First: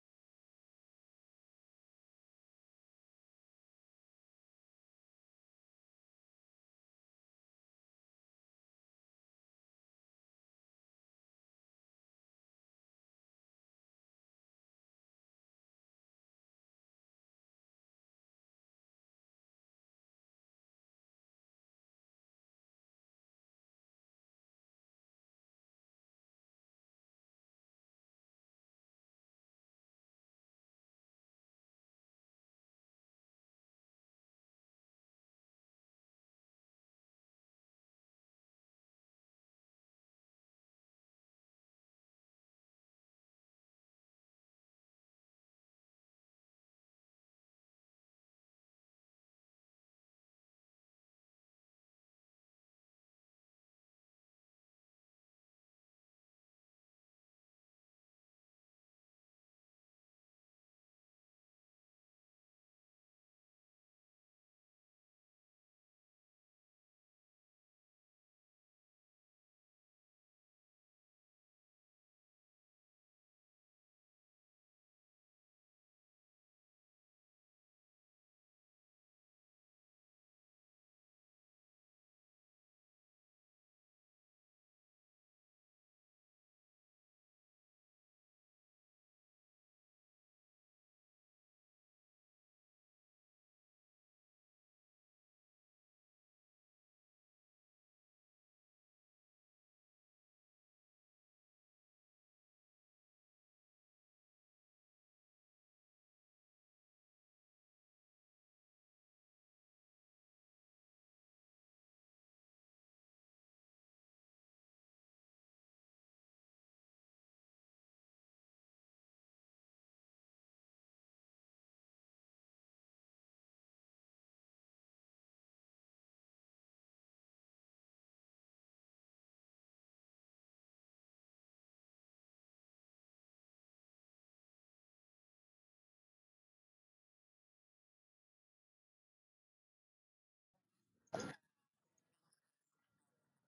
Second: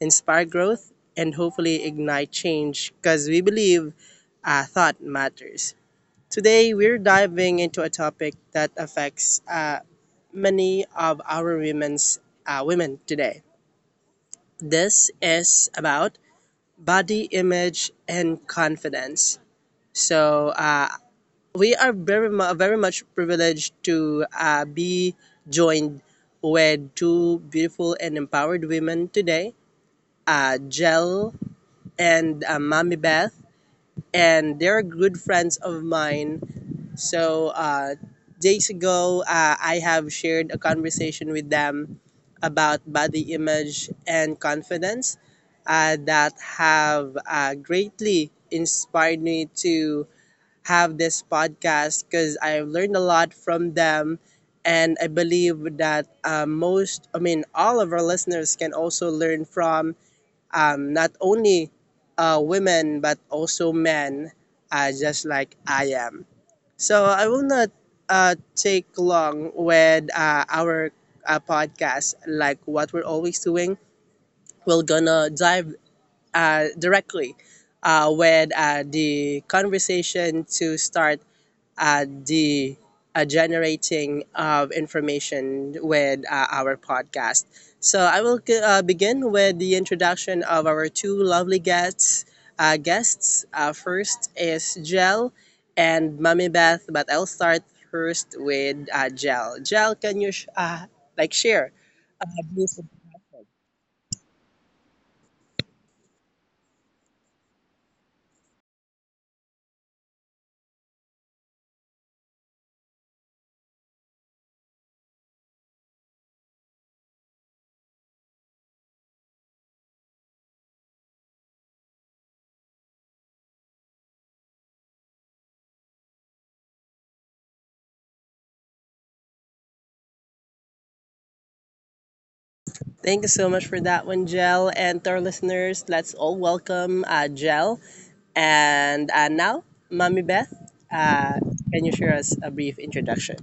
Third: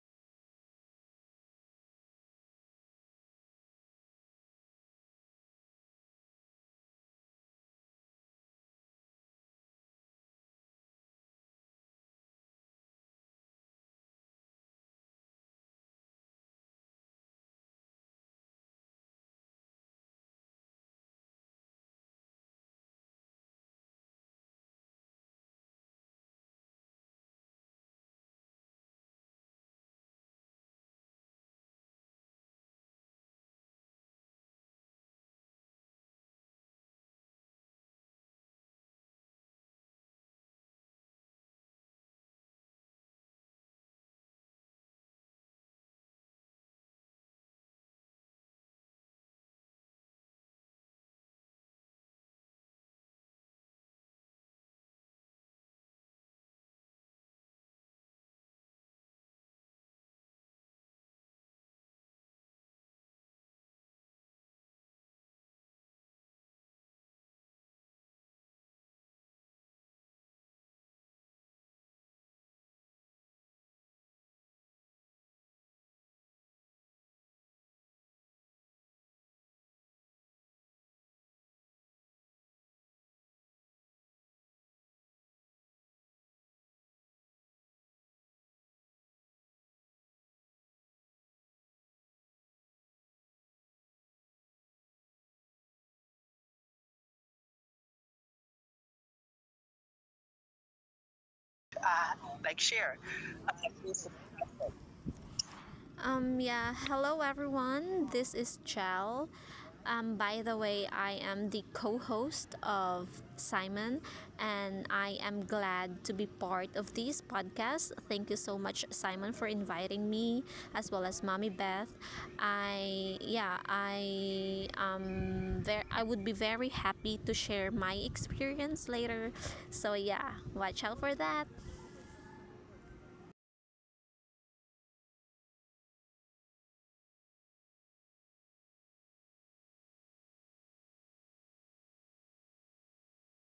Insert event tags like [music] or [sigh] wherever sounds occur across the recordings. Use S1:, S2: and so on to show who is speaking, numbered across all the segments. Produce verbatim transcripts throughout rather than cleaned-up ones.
S1: inspire growth, and hopefully ignite change because we believe uh, thought matters. Today, we're diving into a topic that affects uh, many of our women's uh, women today, this is about body image and confidence. So uh, we are very mu- very much privileged to uh, be joined with two beautiful and empowered women today, uh, Jel and uh, Mommy Beth, and they're good friends of mine, so uh, days ago, uh, I have shared a conversation with them about body image and confidence uh, that have uh, greatly inspired me to have this podcast because I've learned a lot from them. And I believe that uh, most, I mean, all of our listeners can also learn from, um, not only uh, women, but also men, uh, just like I am. So I will not uh, take long with uh, our uh, podcast, like what we're always doing. We're gonna dive uh, directly uh, with uh, the conversation to start uh, the uh, generating of information with uh, our podcast. So I will uh, begin with the introduction of our two lovely guests. Uh, guests, uh, first is Jel and Mummy Beth, but I'll start first with uh, Jel. Jel, can you sh- uh, like share?
S2: uh,
S1: Uh,
S2: like
S1: this?
S2: share. Uh, Um, yeah, hello everyone. This is Chell. Um, by the way, I am the co host of Simon, and I am glad to be part of this podcast. Thank you so much, Simon, for inviting me, as well as Mommy Beth. I, yeah, I, um, ver- I would be very happy to share my experience later. So, yeah, watch out for that.
S1: Thank you so much for that one, Jel. And to our listeners, let's all welcome uh, Jel. And uh, now, Mommy Beth, uh, can you share us a brief introduction?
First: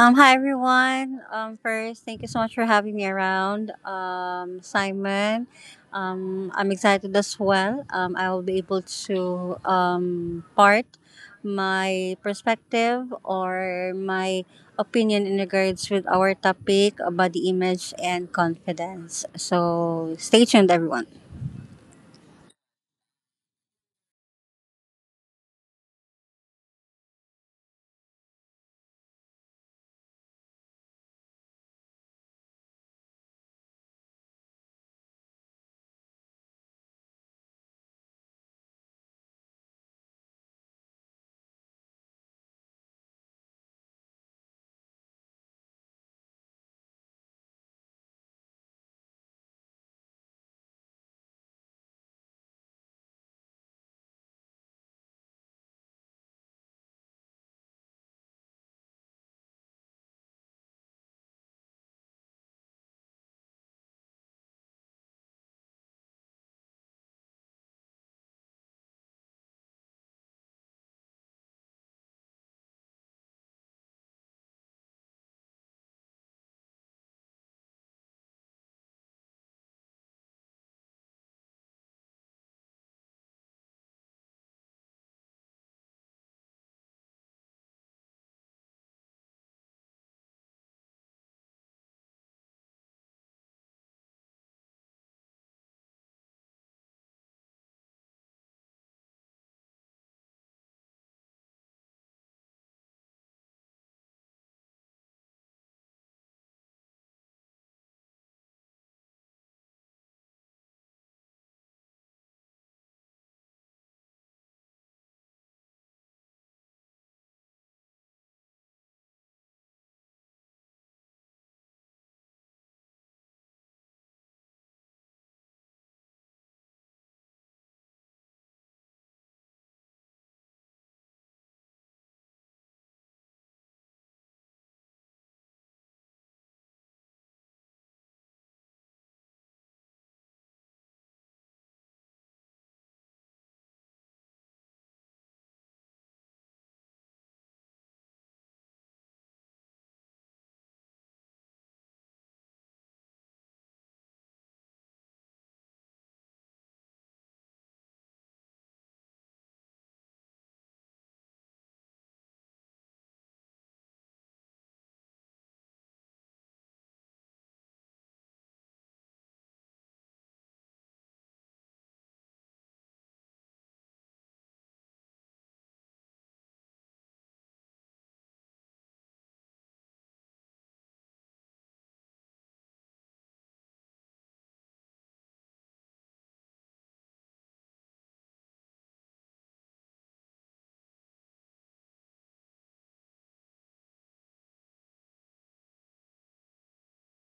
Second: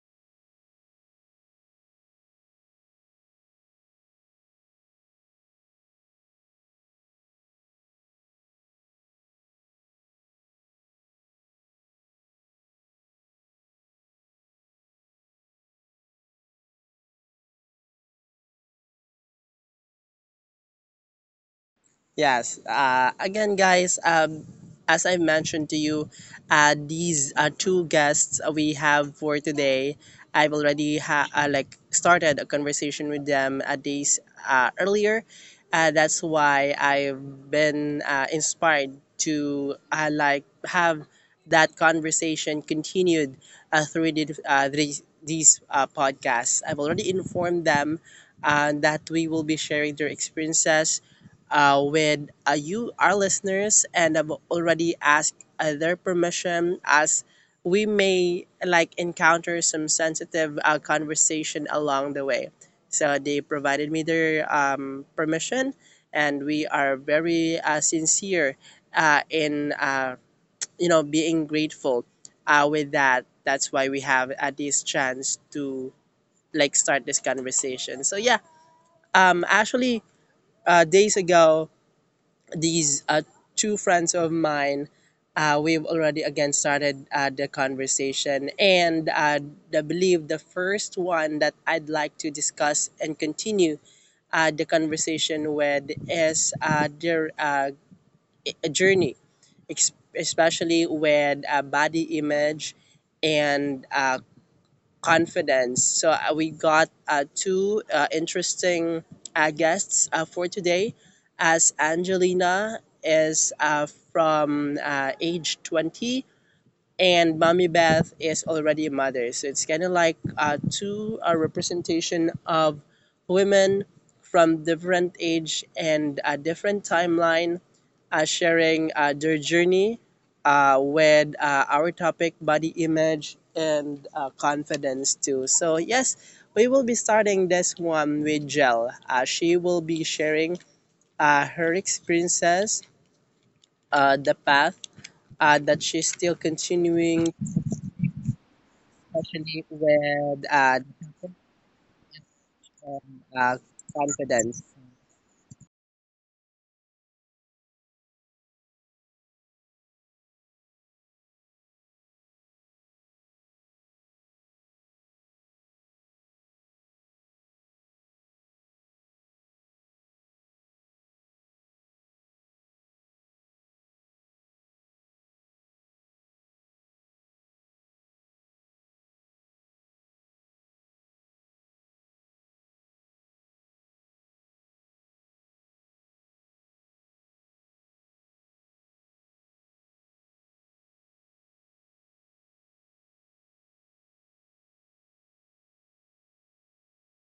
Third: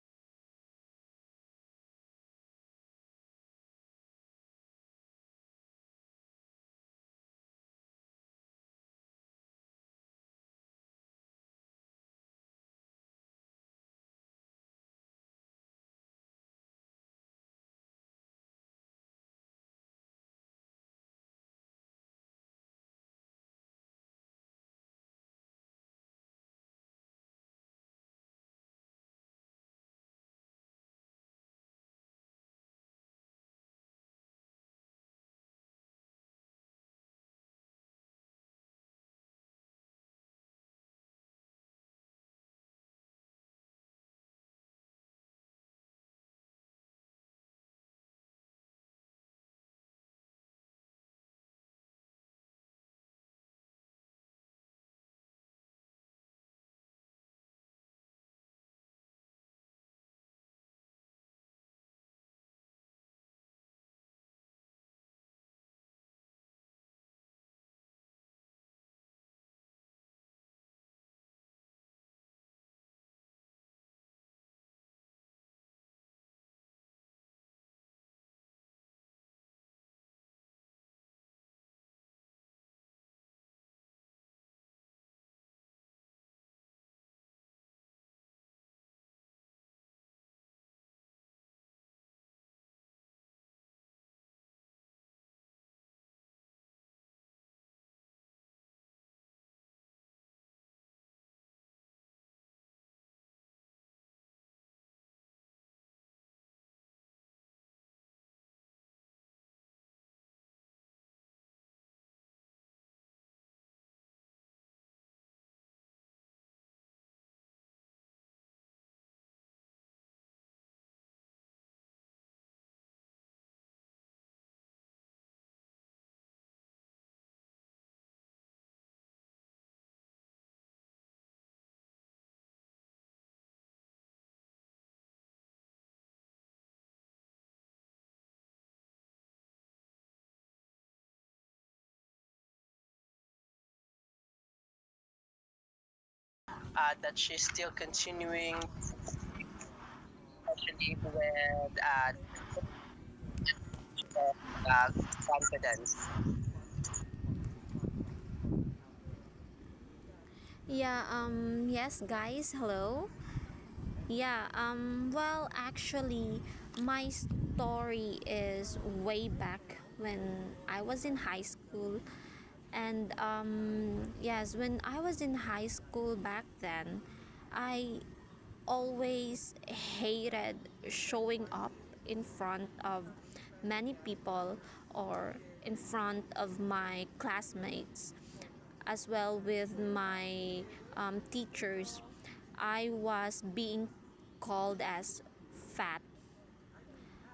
S3: Um, hi everyone. Um, first, thank you so much for having me around, um, Simon. Um, I'm excited as well. Um, I will be able to um, part my perspective or my opinion in regards with our topic, body image and confidence. So stay tuned, everyone.
S1: Yes. Uh, again, guys, um, as I mentioned to you, uh, these uh, two guests we have for today, I've already ha- uh, like started a conversation with them uh, days uh, earlier. Uh, that's why I've been uh, inspired to uh, like have that conversation continued uh, through the, uh, these, these uh, podcasts. I've already informed them uh, that we will be sharing their experiences uh, with uh, you, our listeners, and I've already asked uh, their permission, as we may like encounter some sensitive uh, conversation along the way. So they provided me their um, permission, and we are very uh, sincere uh, in uh, you know being grateful uh, with that. That's why we have uh, this chance to like start this conversation. So yeah, um, actually, uh, days ago, these uh, two friends of mine, uh, we've already again started uh, the conversation. And uh, I believe the first one that I'd like to discuss and continue uh, the conversation with is uh, their uh, a journey, ex- especially with uh, body image and uh, confidence. So uh, we got uh, two uh, interesting uh, guests uh, for today, as Angelina is uh, from uh, age twenty, and Mommy Beth is already a mother. So it's kind of like uh, two uh, representation of women from different age and a different timeline, uh, sharing uh, their journey uh, with uh, our topic, body image and uh, confidence too. So yes, we will be starting this one with Jel. Uh, she will be sharing uh, her experiences, uh, the path uh, that she's still
S2: uh, That
S1: continuing,
S2: she's still continuing,
S1: especially with uh,
S2: especially with uh,
S1: um, uh, confidence.
S2: uh, confidence. Yeah, um yes guys, hello. Yeah, um well, actually, my story is way back when I was in high school, and um yes, when I was in high school back then, I always hated showing up in front of many people or in front of my classmates, as well with my um, teachers. I was being called as fat.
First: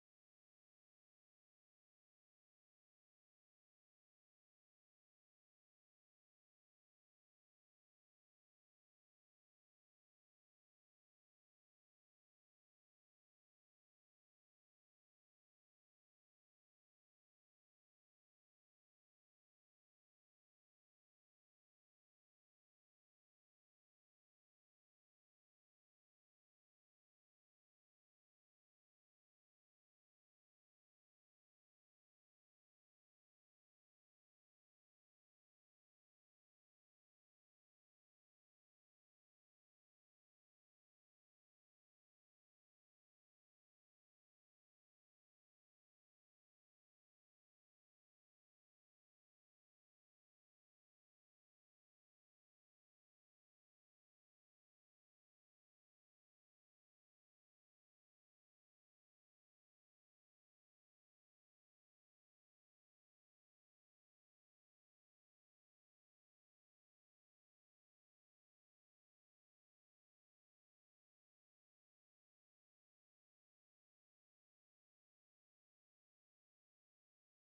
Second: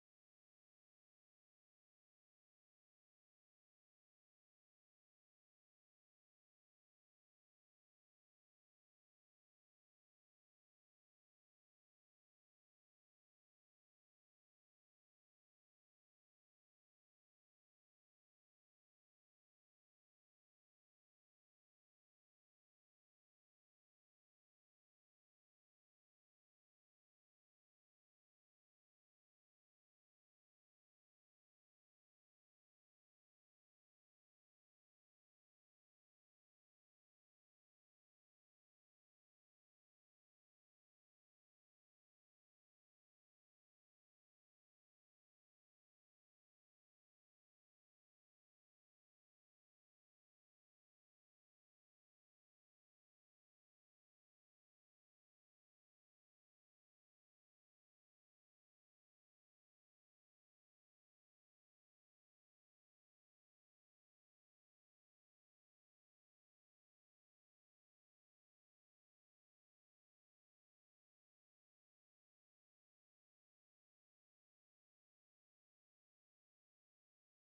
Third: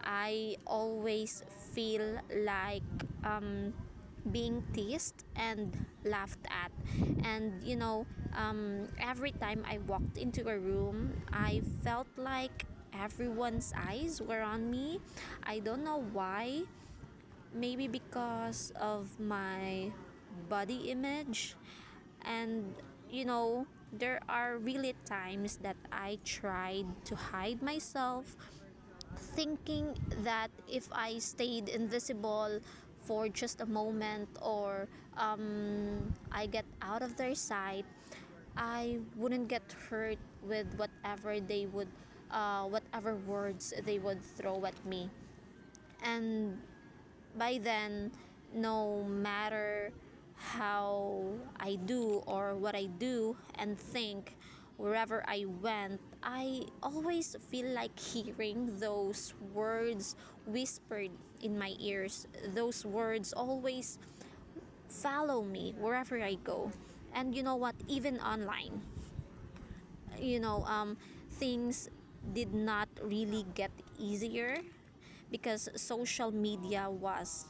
S2: I always feel like being teased and laughed at. And you know, um, every time I walked into a room, I felt like everyone's eyes were on me. I don't know why. Maybe because of my body image. And you know, there are really times that I tried to hide myself, thinking that if I stayed invisible for just a moment or I get out of their sight, I wouldn't get hurt with whatever they would, uh, whatever words they would throw at me. And by then, no matter how I do or what I do and think, wherever I went, I always feel like hearing those words whispered in my ears. Those words always follow me wherever I go. And you know what? Even online, you know, um, things did not really get easier because social media was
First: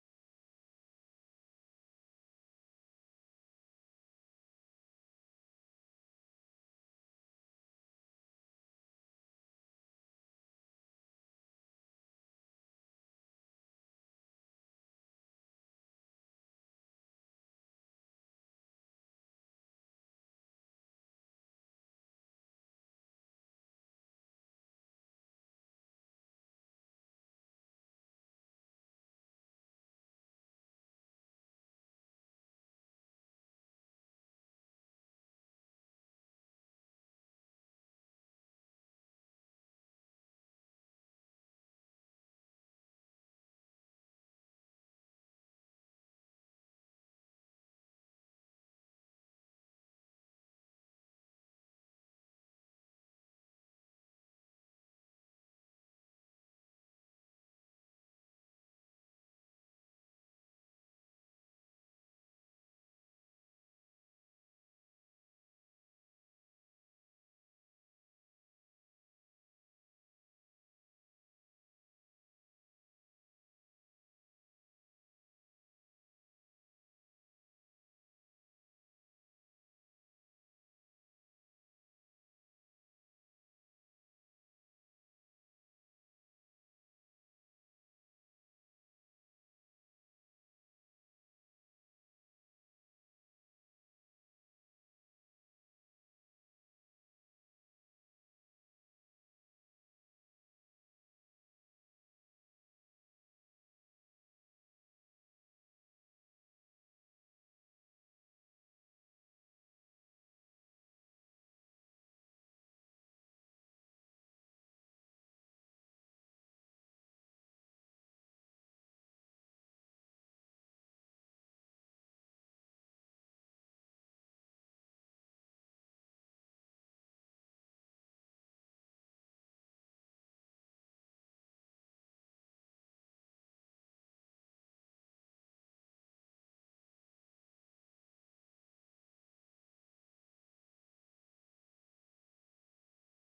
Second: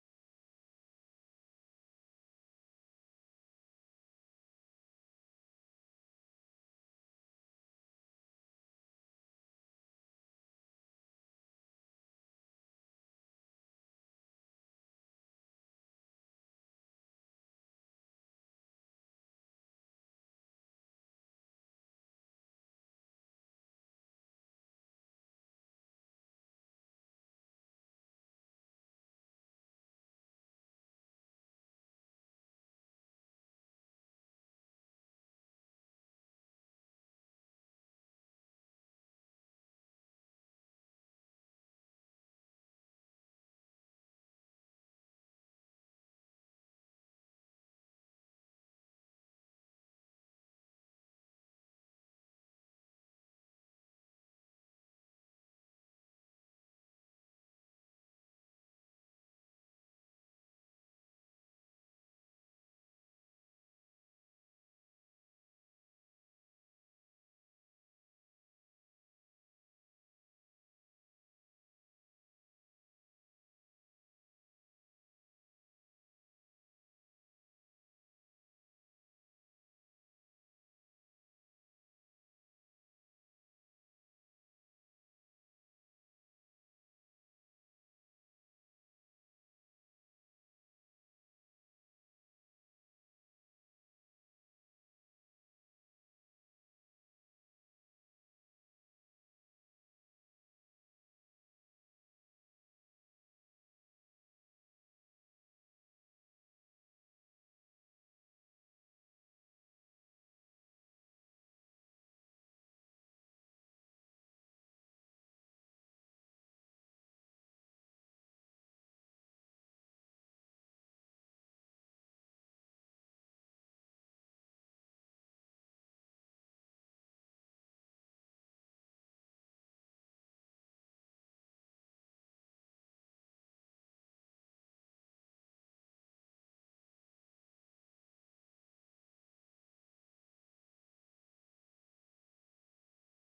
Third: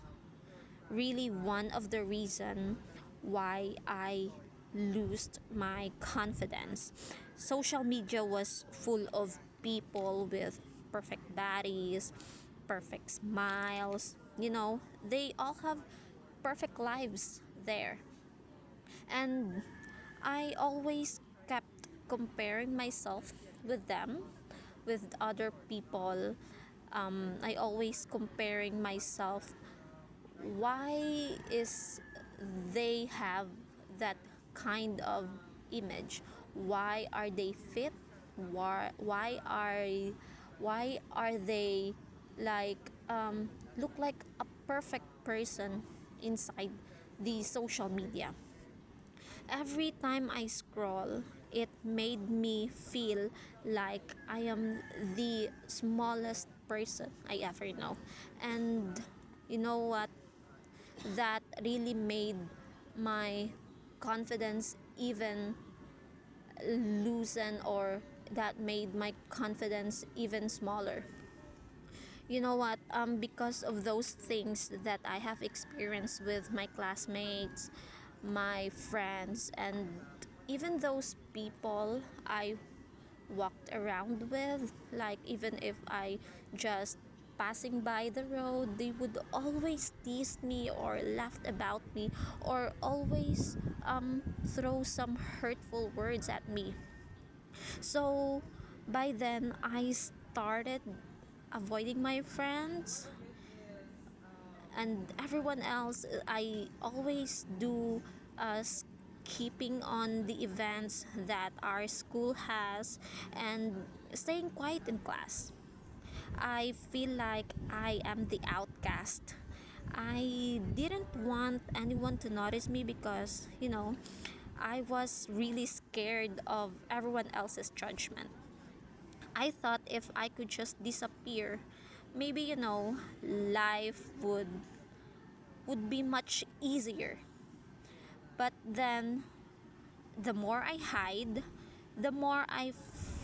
S2: really one of the reason why I lost my confidence. Social media was full of people with perfect bodies, perfect smiles. You know, they all have perfect lives there. And I always kept comparing myself with them, with other people. Um, I always comparing myself. Why is they have that kind of image? Why are they fit? Why why are why are they like, um, look like a perfect person inside the social media? Every time I scroll, it made me feel like I am the smallest person I ever know. And you know what? That really made my confidence even loosen, or that made my confidence even smaller, you know what, um because of those things that I have experienced with my classmates, my friends, and even those people I walked around with, like even if I just passing by the road, they would always tease me or laugh about me, or always um, throw some hurtful words at me. So by then I started avoiding my friends and everyone else. uh, I always do, uh, keeping on the events that our school has, and staying quiet in class. I feel like I am the outcast. I didn't want anyone to notice me because you know I was really scared of everyone else's judgment. I thought if I could just disappear, maybe you know life would would be much easier. But then, the more I hide, the more I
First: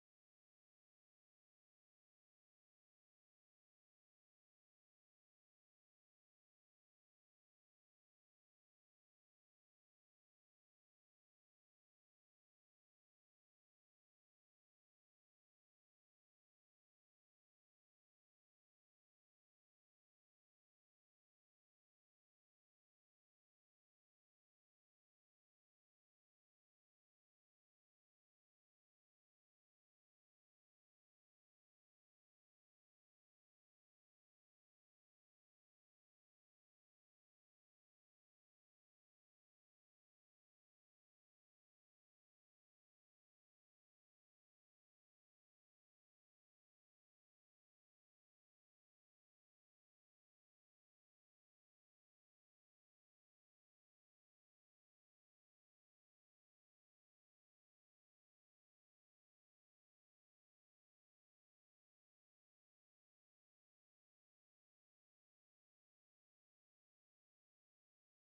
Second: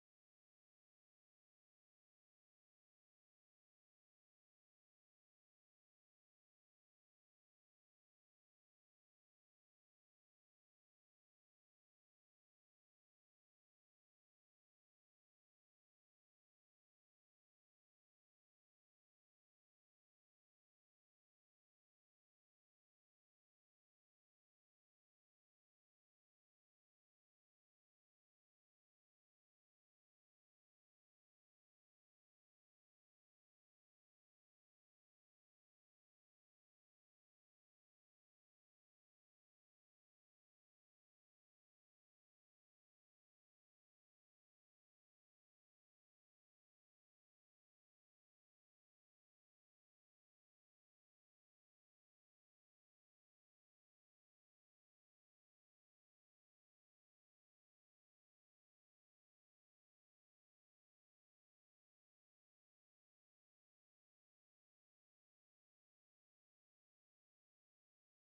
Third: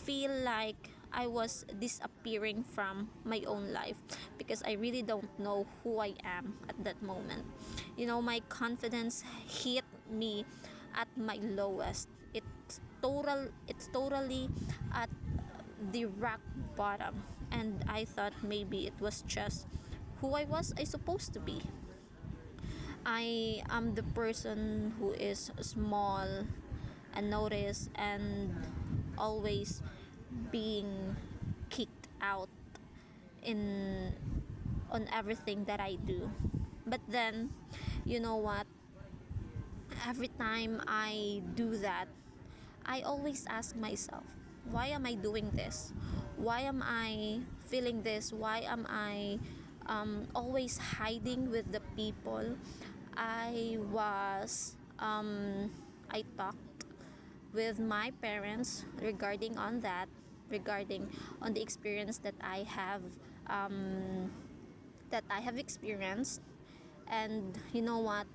S2: feel like I was disappearing from my own life because I really don't know who I am at that moment. You know, my confidence hit me at my lowest. It's total it's totally at the rock bottom, and I thought maybe it was just who I was I supposed to be. I am the person who is small, unnoticed, and always being kicked out in on everything that I do. But then, you know what? Every time I do that, I always ask myself, why am I doing this? Why am I feeling this? Why am I um, always hiding with the people? I was I talked with my parents regarding on that, regarding on the experience that I have that I have experienced. And you know what,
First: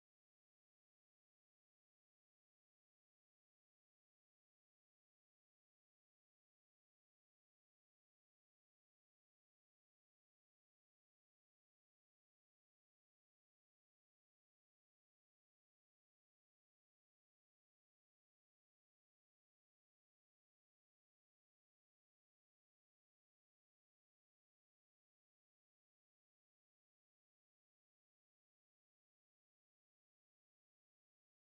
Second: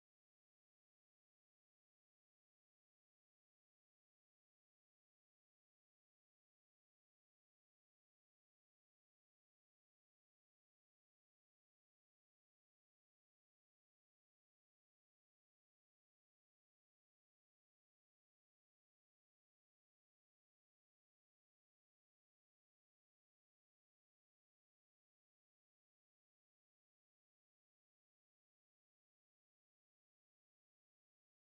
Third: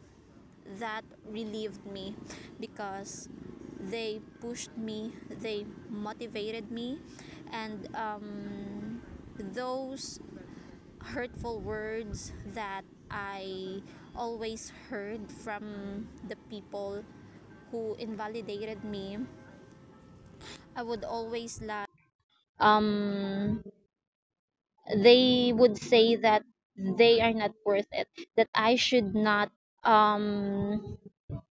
S2: that relieved me because they pushed me, they motivated me, and um, those hurtful words that I always heard from the people who invalidated me, I would always like, um they would say that they are not worth it, that I should not, um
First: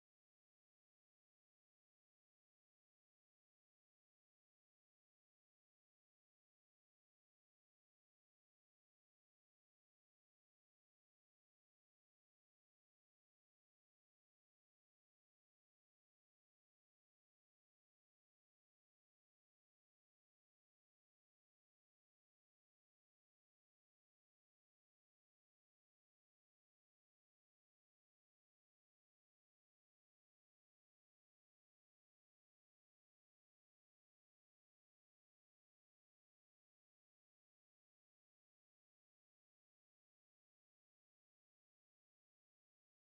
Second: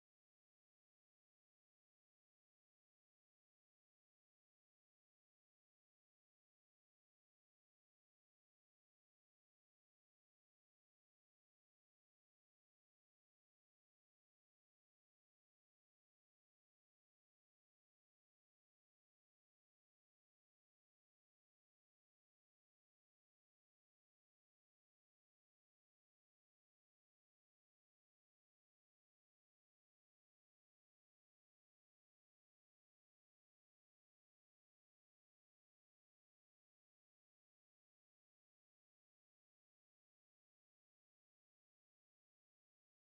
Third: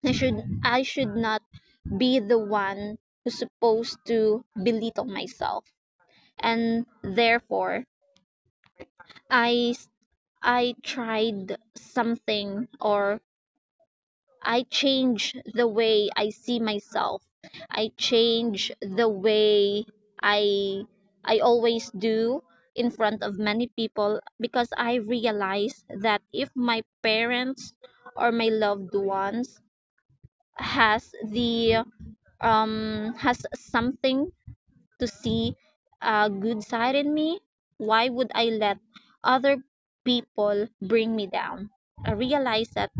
S2: i should i should not be the one who's supposed to belittle myself. And therefore, I. I tried something, or I change the way I see myself. I change the way I I always do in front of many people because I realize that if my parents or my loved ones has the um has something to see a good side in me, why would I let other people bring me down? I realize that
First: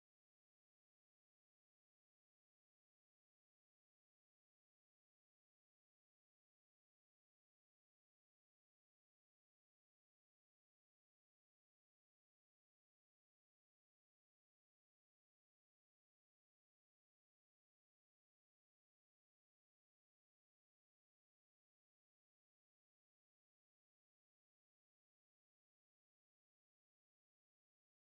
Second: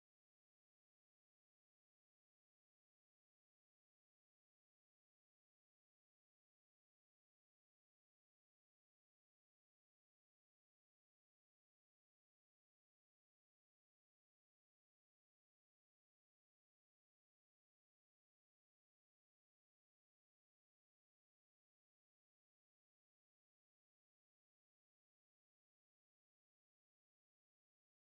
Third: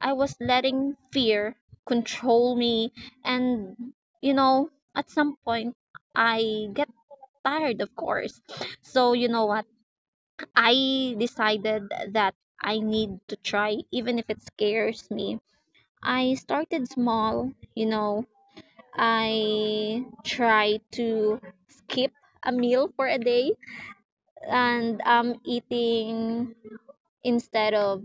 S2: I was letting fear control me. And, you know, at some point, I get tired, of course. So, you know what? I decided that I need to try, even if it scares me. I started small, you know. I try to skip a meal for a day, and I'm eating. Instead of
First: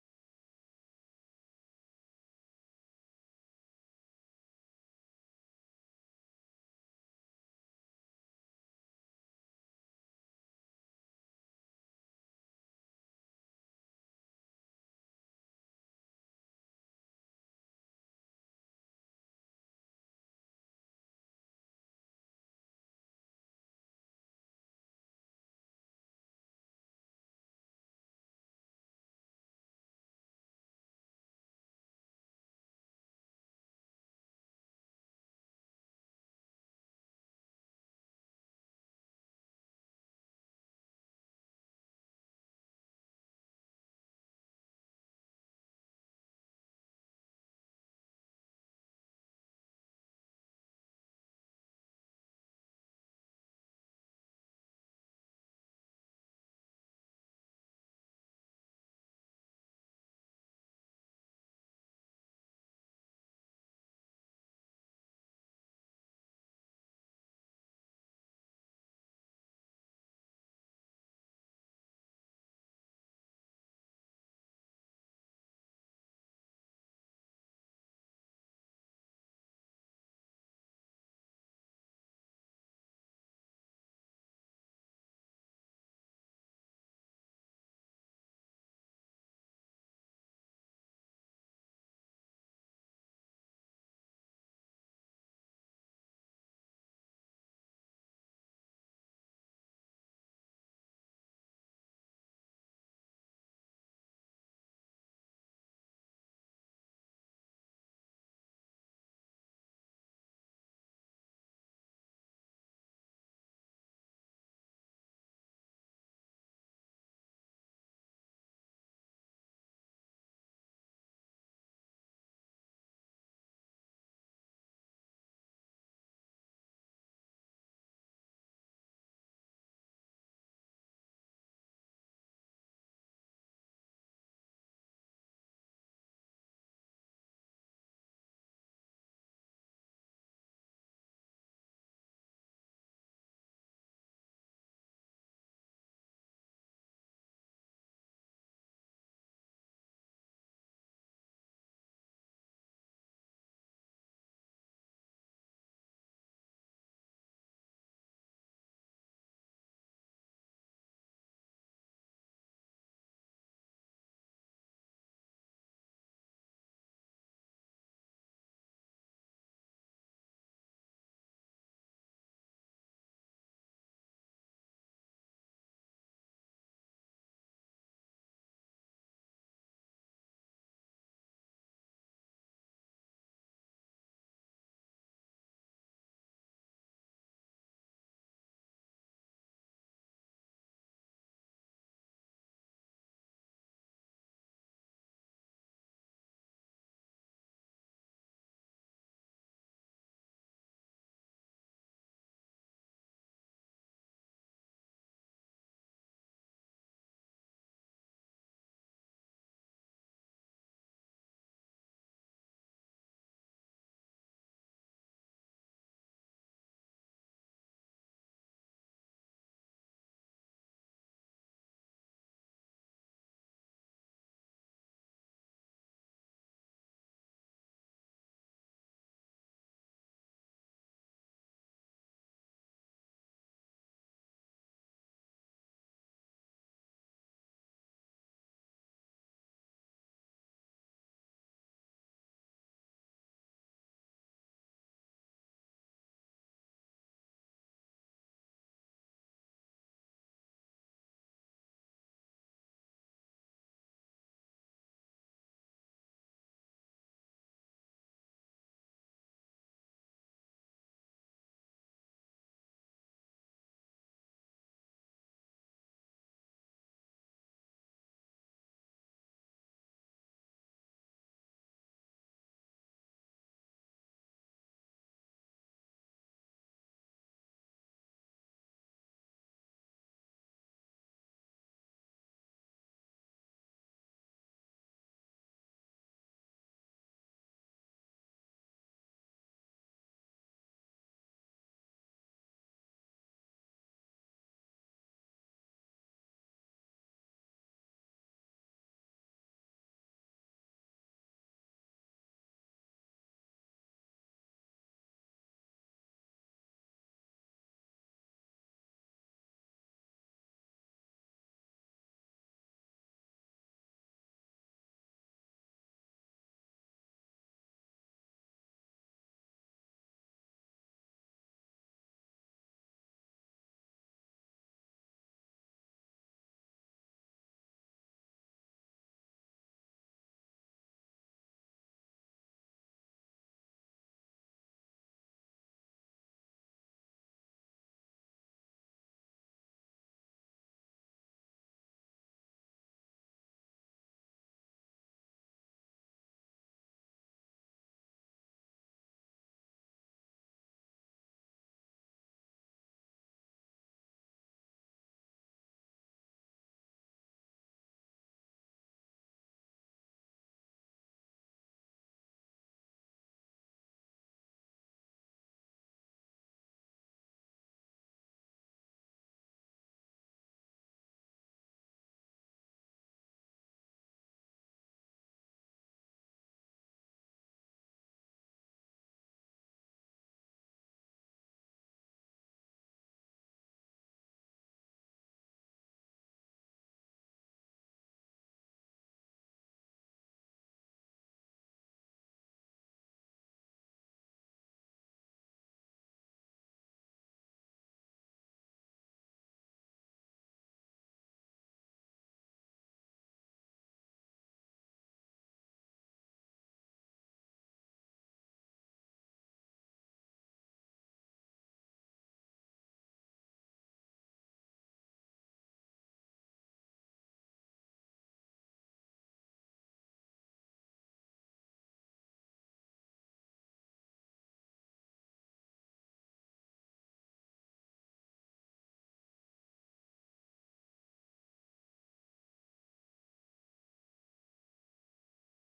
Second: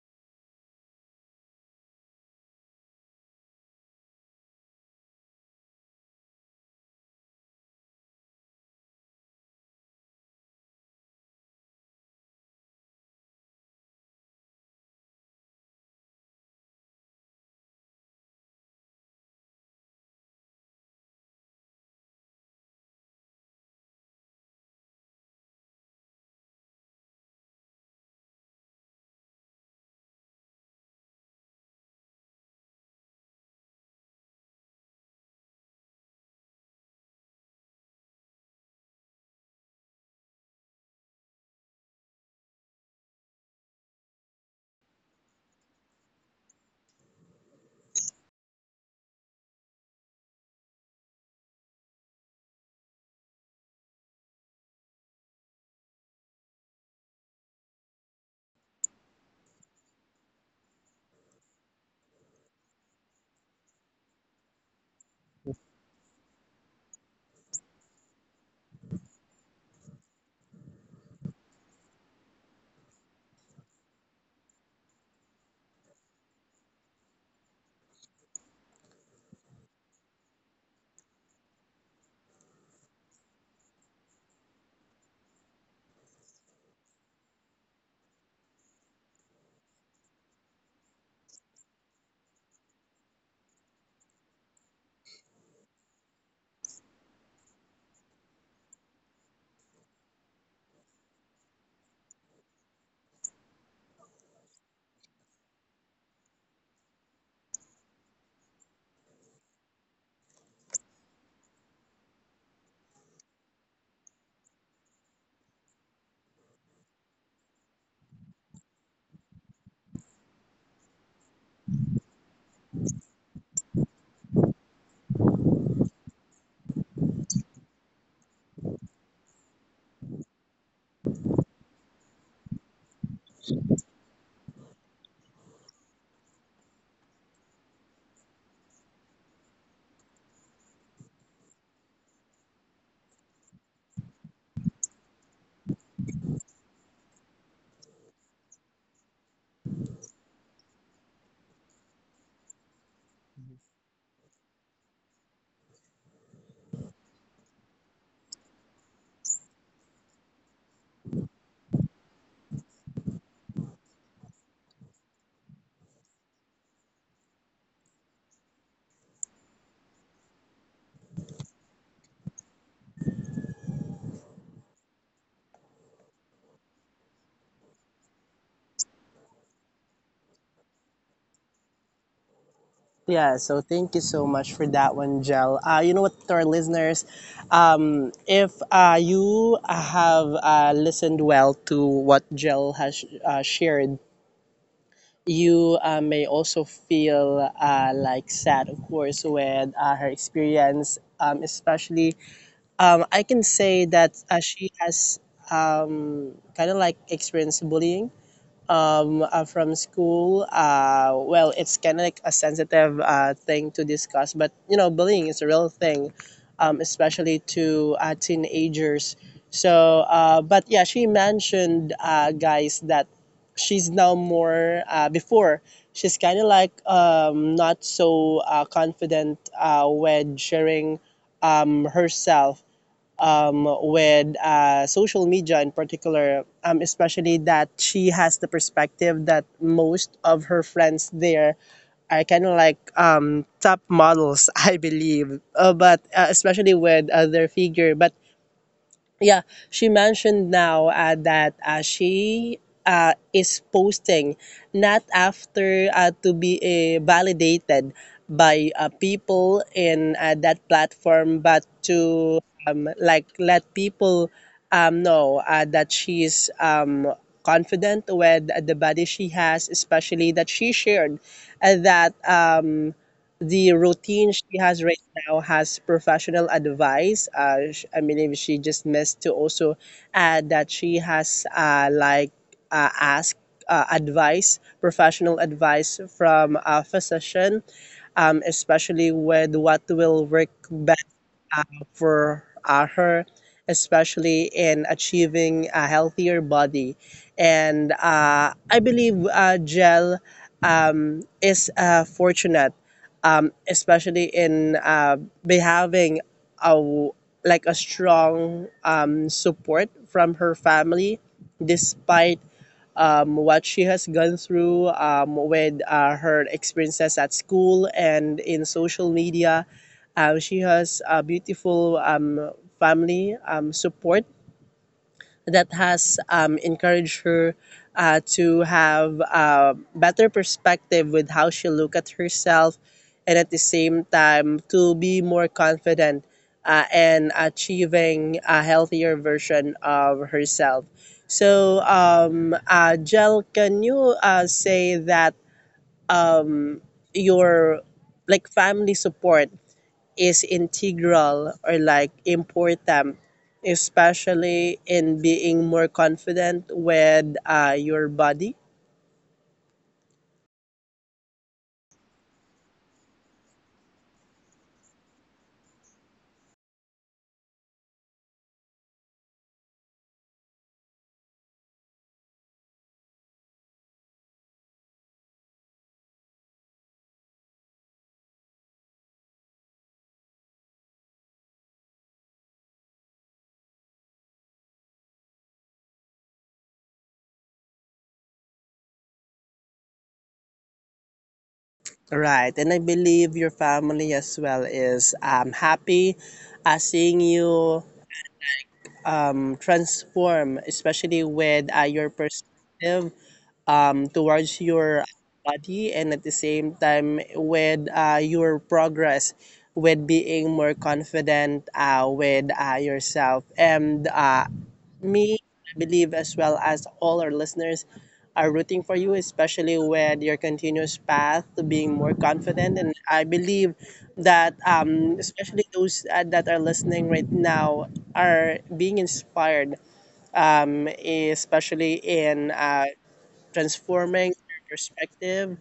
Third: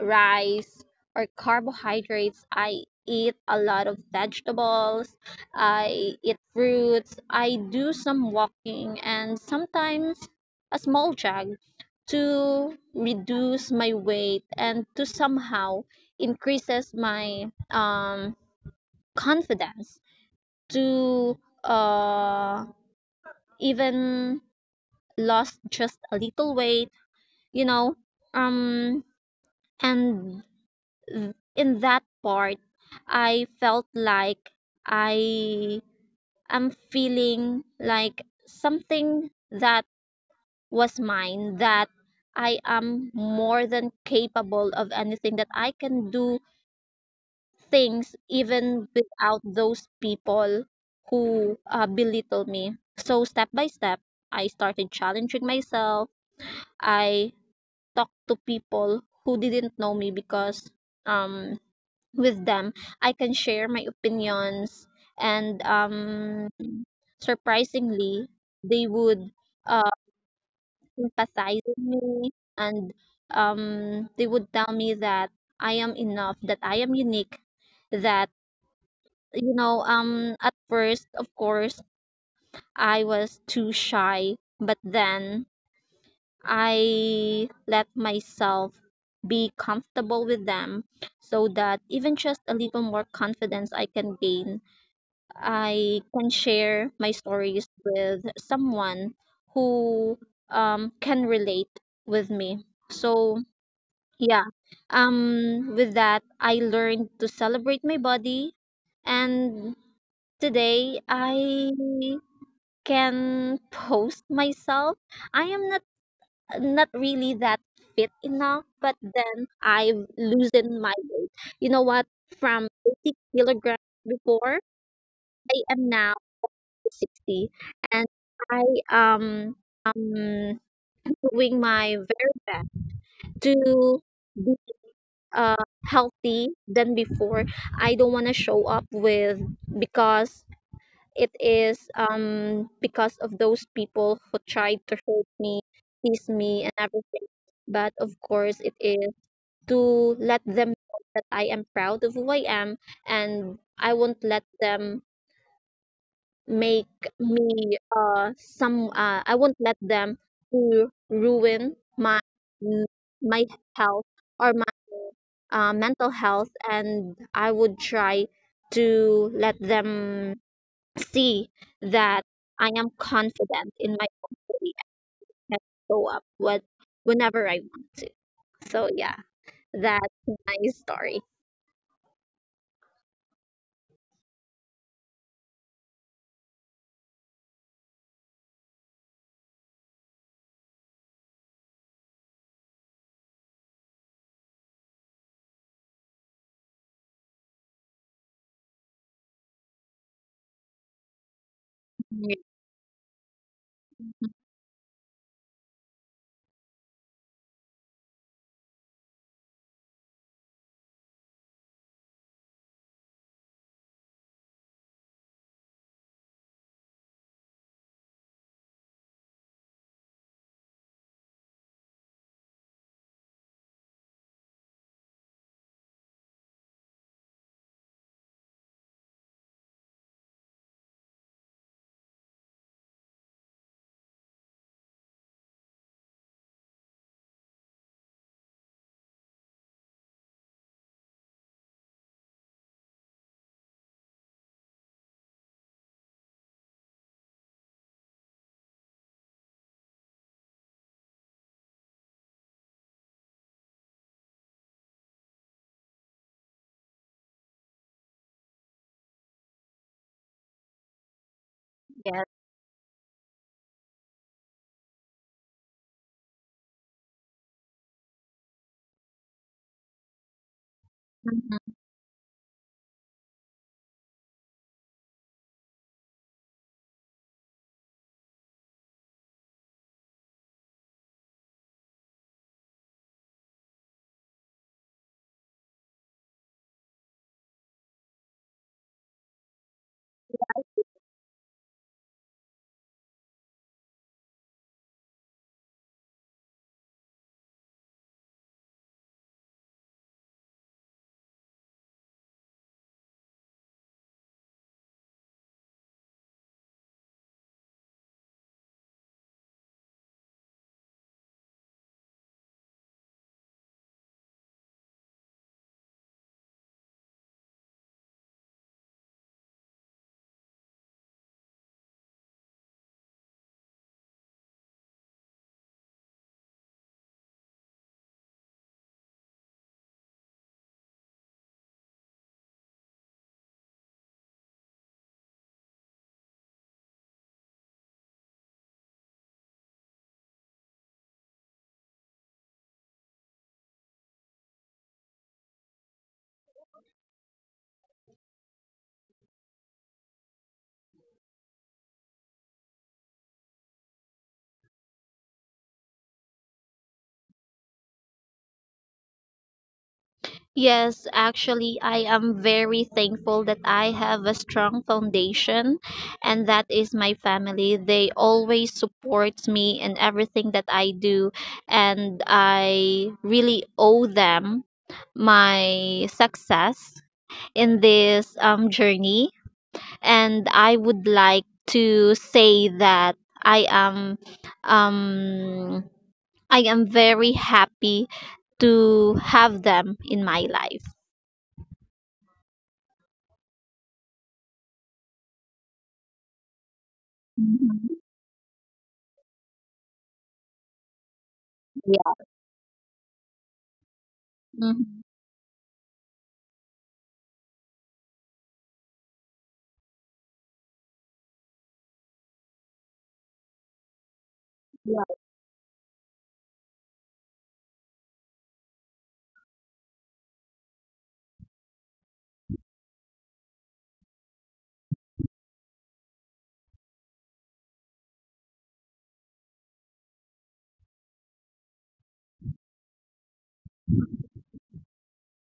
S2: rice or carbohydrates, I eat a lot of vegetables, I eat fruits, I do some walking, and sometimes a small jog to reduce my weight and to somehow increases my um, confidence to, uh, even lost just a little weight, you know um and th- in that part I felt like I am feeling like something that was mine, that I am more than capable of anything that I can do things even without those people who uh, belittle me. So step by step, I started challenging myself. I talked to people who didn't know me because, um with them, I can share my opinions, and um surprisingly, they would, uh sympathize with me, and um they would tell me that I am enough, that I am unique, that you know um at first, of course, I was too shy, but then I let myself be comfortable with them so that even just a little more confidence I can gain. I can share my stories with someone who, um, can relate with me. So, yeah, um, with that, I learned to celebrate my body, and today I can post myself. I am not not really that fit enough, but then I've loosened my weight. You know what? From eighty kilograms before, I am now sixty, and I, um um doing my very best to be uh healthy than before. I don't want to show up with because it is um because of those people who tried to hurt me, tease me, and everything. But of course it is to let them know that I am proud of who I am, and I won't let them make me uh some uh, I won't let them to ruin my my health or my uh, mental health. And I would try to let them see that I am confident in my own body and can show up what whenever I want to. So yeah, that's my story.
S1: Yeah, so thank you so much for that one, Jel. Uh, you know what, to our listeners, um, if uh, you have uh, listened well to what Jel has uh, shared, you uh, may also feel uh, like sad, of course, with uh, her experience. Um, especially,
S2: Ye
S1: um, I can say that uh,
S2: Mhm,
S1: she has um, kind of like experienced bullying, um, uh, from school. Uh, well, it's kind of like a sensitive uh, thing to discuss, but you know, bullying is a real thing, um, especially to uh, teenagers. So, uh, but yeah, she mentioned, uh, guys, that she's now more, uh, before, she's kind of like um, not so uh, confident uh, when sharing um, herself um, with uh, social media in particular, um, especially that she has the perspective that most of her friends there are kind of like um, top models, [laughs] I believe, uh, but uh, especially with uh, their figure. But yeah, she mentioned now uh, that uh, she uh, is posting, not after uh, to be uh, validated by uh, people in uh, that platform, but to
S2: yes,
S1: um, like let people um, know uh, that she's um, confident with the body she has, especially that she shared uh,
S2: mhm.
S1: that um, the routine she has right now has professional advice. Uh, sh- I believe she just missed to also add that she has uh, like uh, ask uh, advice, professional advice from a physician, um, especially with what will work uh, for uh, her, especially in achieving a healthier body. And uh, I believe uh, Jel um, is uh, fortunate, um, especially in uh, be having a w- like a strong um, support from her family, despite um, what she has gone through um, with uh, her experiences at school and in social media. Um, she has a beautiful um, family um, support that has um, encouraged her uh, to have a better perspective with how she look at herself, and at the same time to be more confident uh, and achieving a healthier version of herself. So um, uh, jel can you uh, say that um, your like family support is integral or like important, especially in being more confident with uh, your body?
S2: Yes, actually, I am very thankful that I have a strong foundation, and that is my family. They always support me in everything that I do, and I really owe them my success in this um, journey. And I would like to say that I am um, I am very happy to have them in my life.
S1: Right, and I believe your family as well is um, happy uh, seeing you
S2: Mhm.
S1: um, transform, especially with uh, your
S2: Yeah.
S1: perspective um, towards your
S2: Mhm.
S1: body, and at the same time with uh, your progress with being more confident uh, with uh, yourself and uh,
S2: Yeah.
S1: Me, I believe, as well as all our listeners, are rooting for you, especially with your continuous path to being more confident. And I believe that, um, especially those uh, that are listening right now, are being inspired, um, especially in uh, transforming your perspective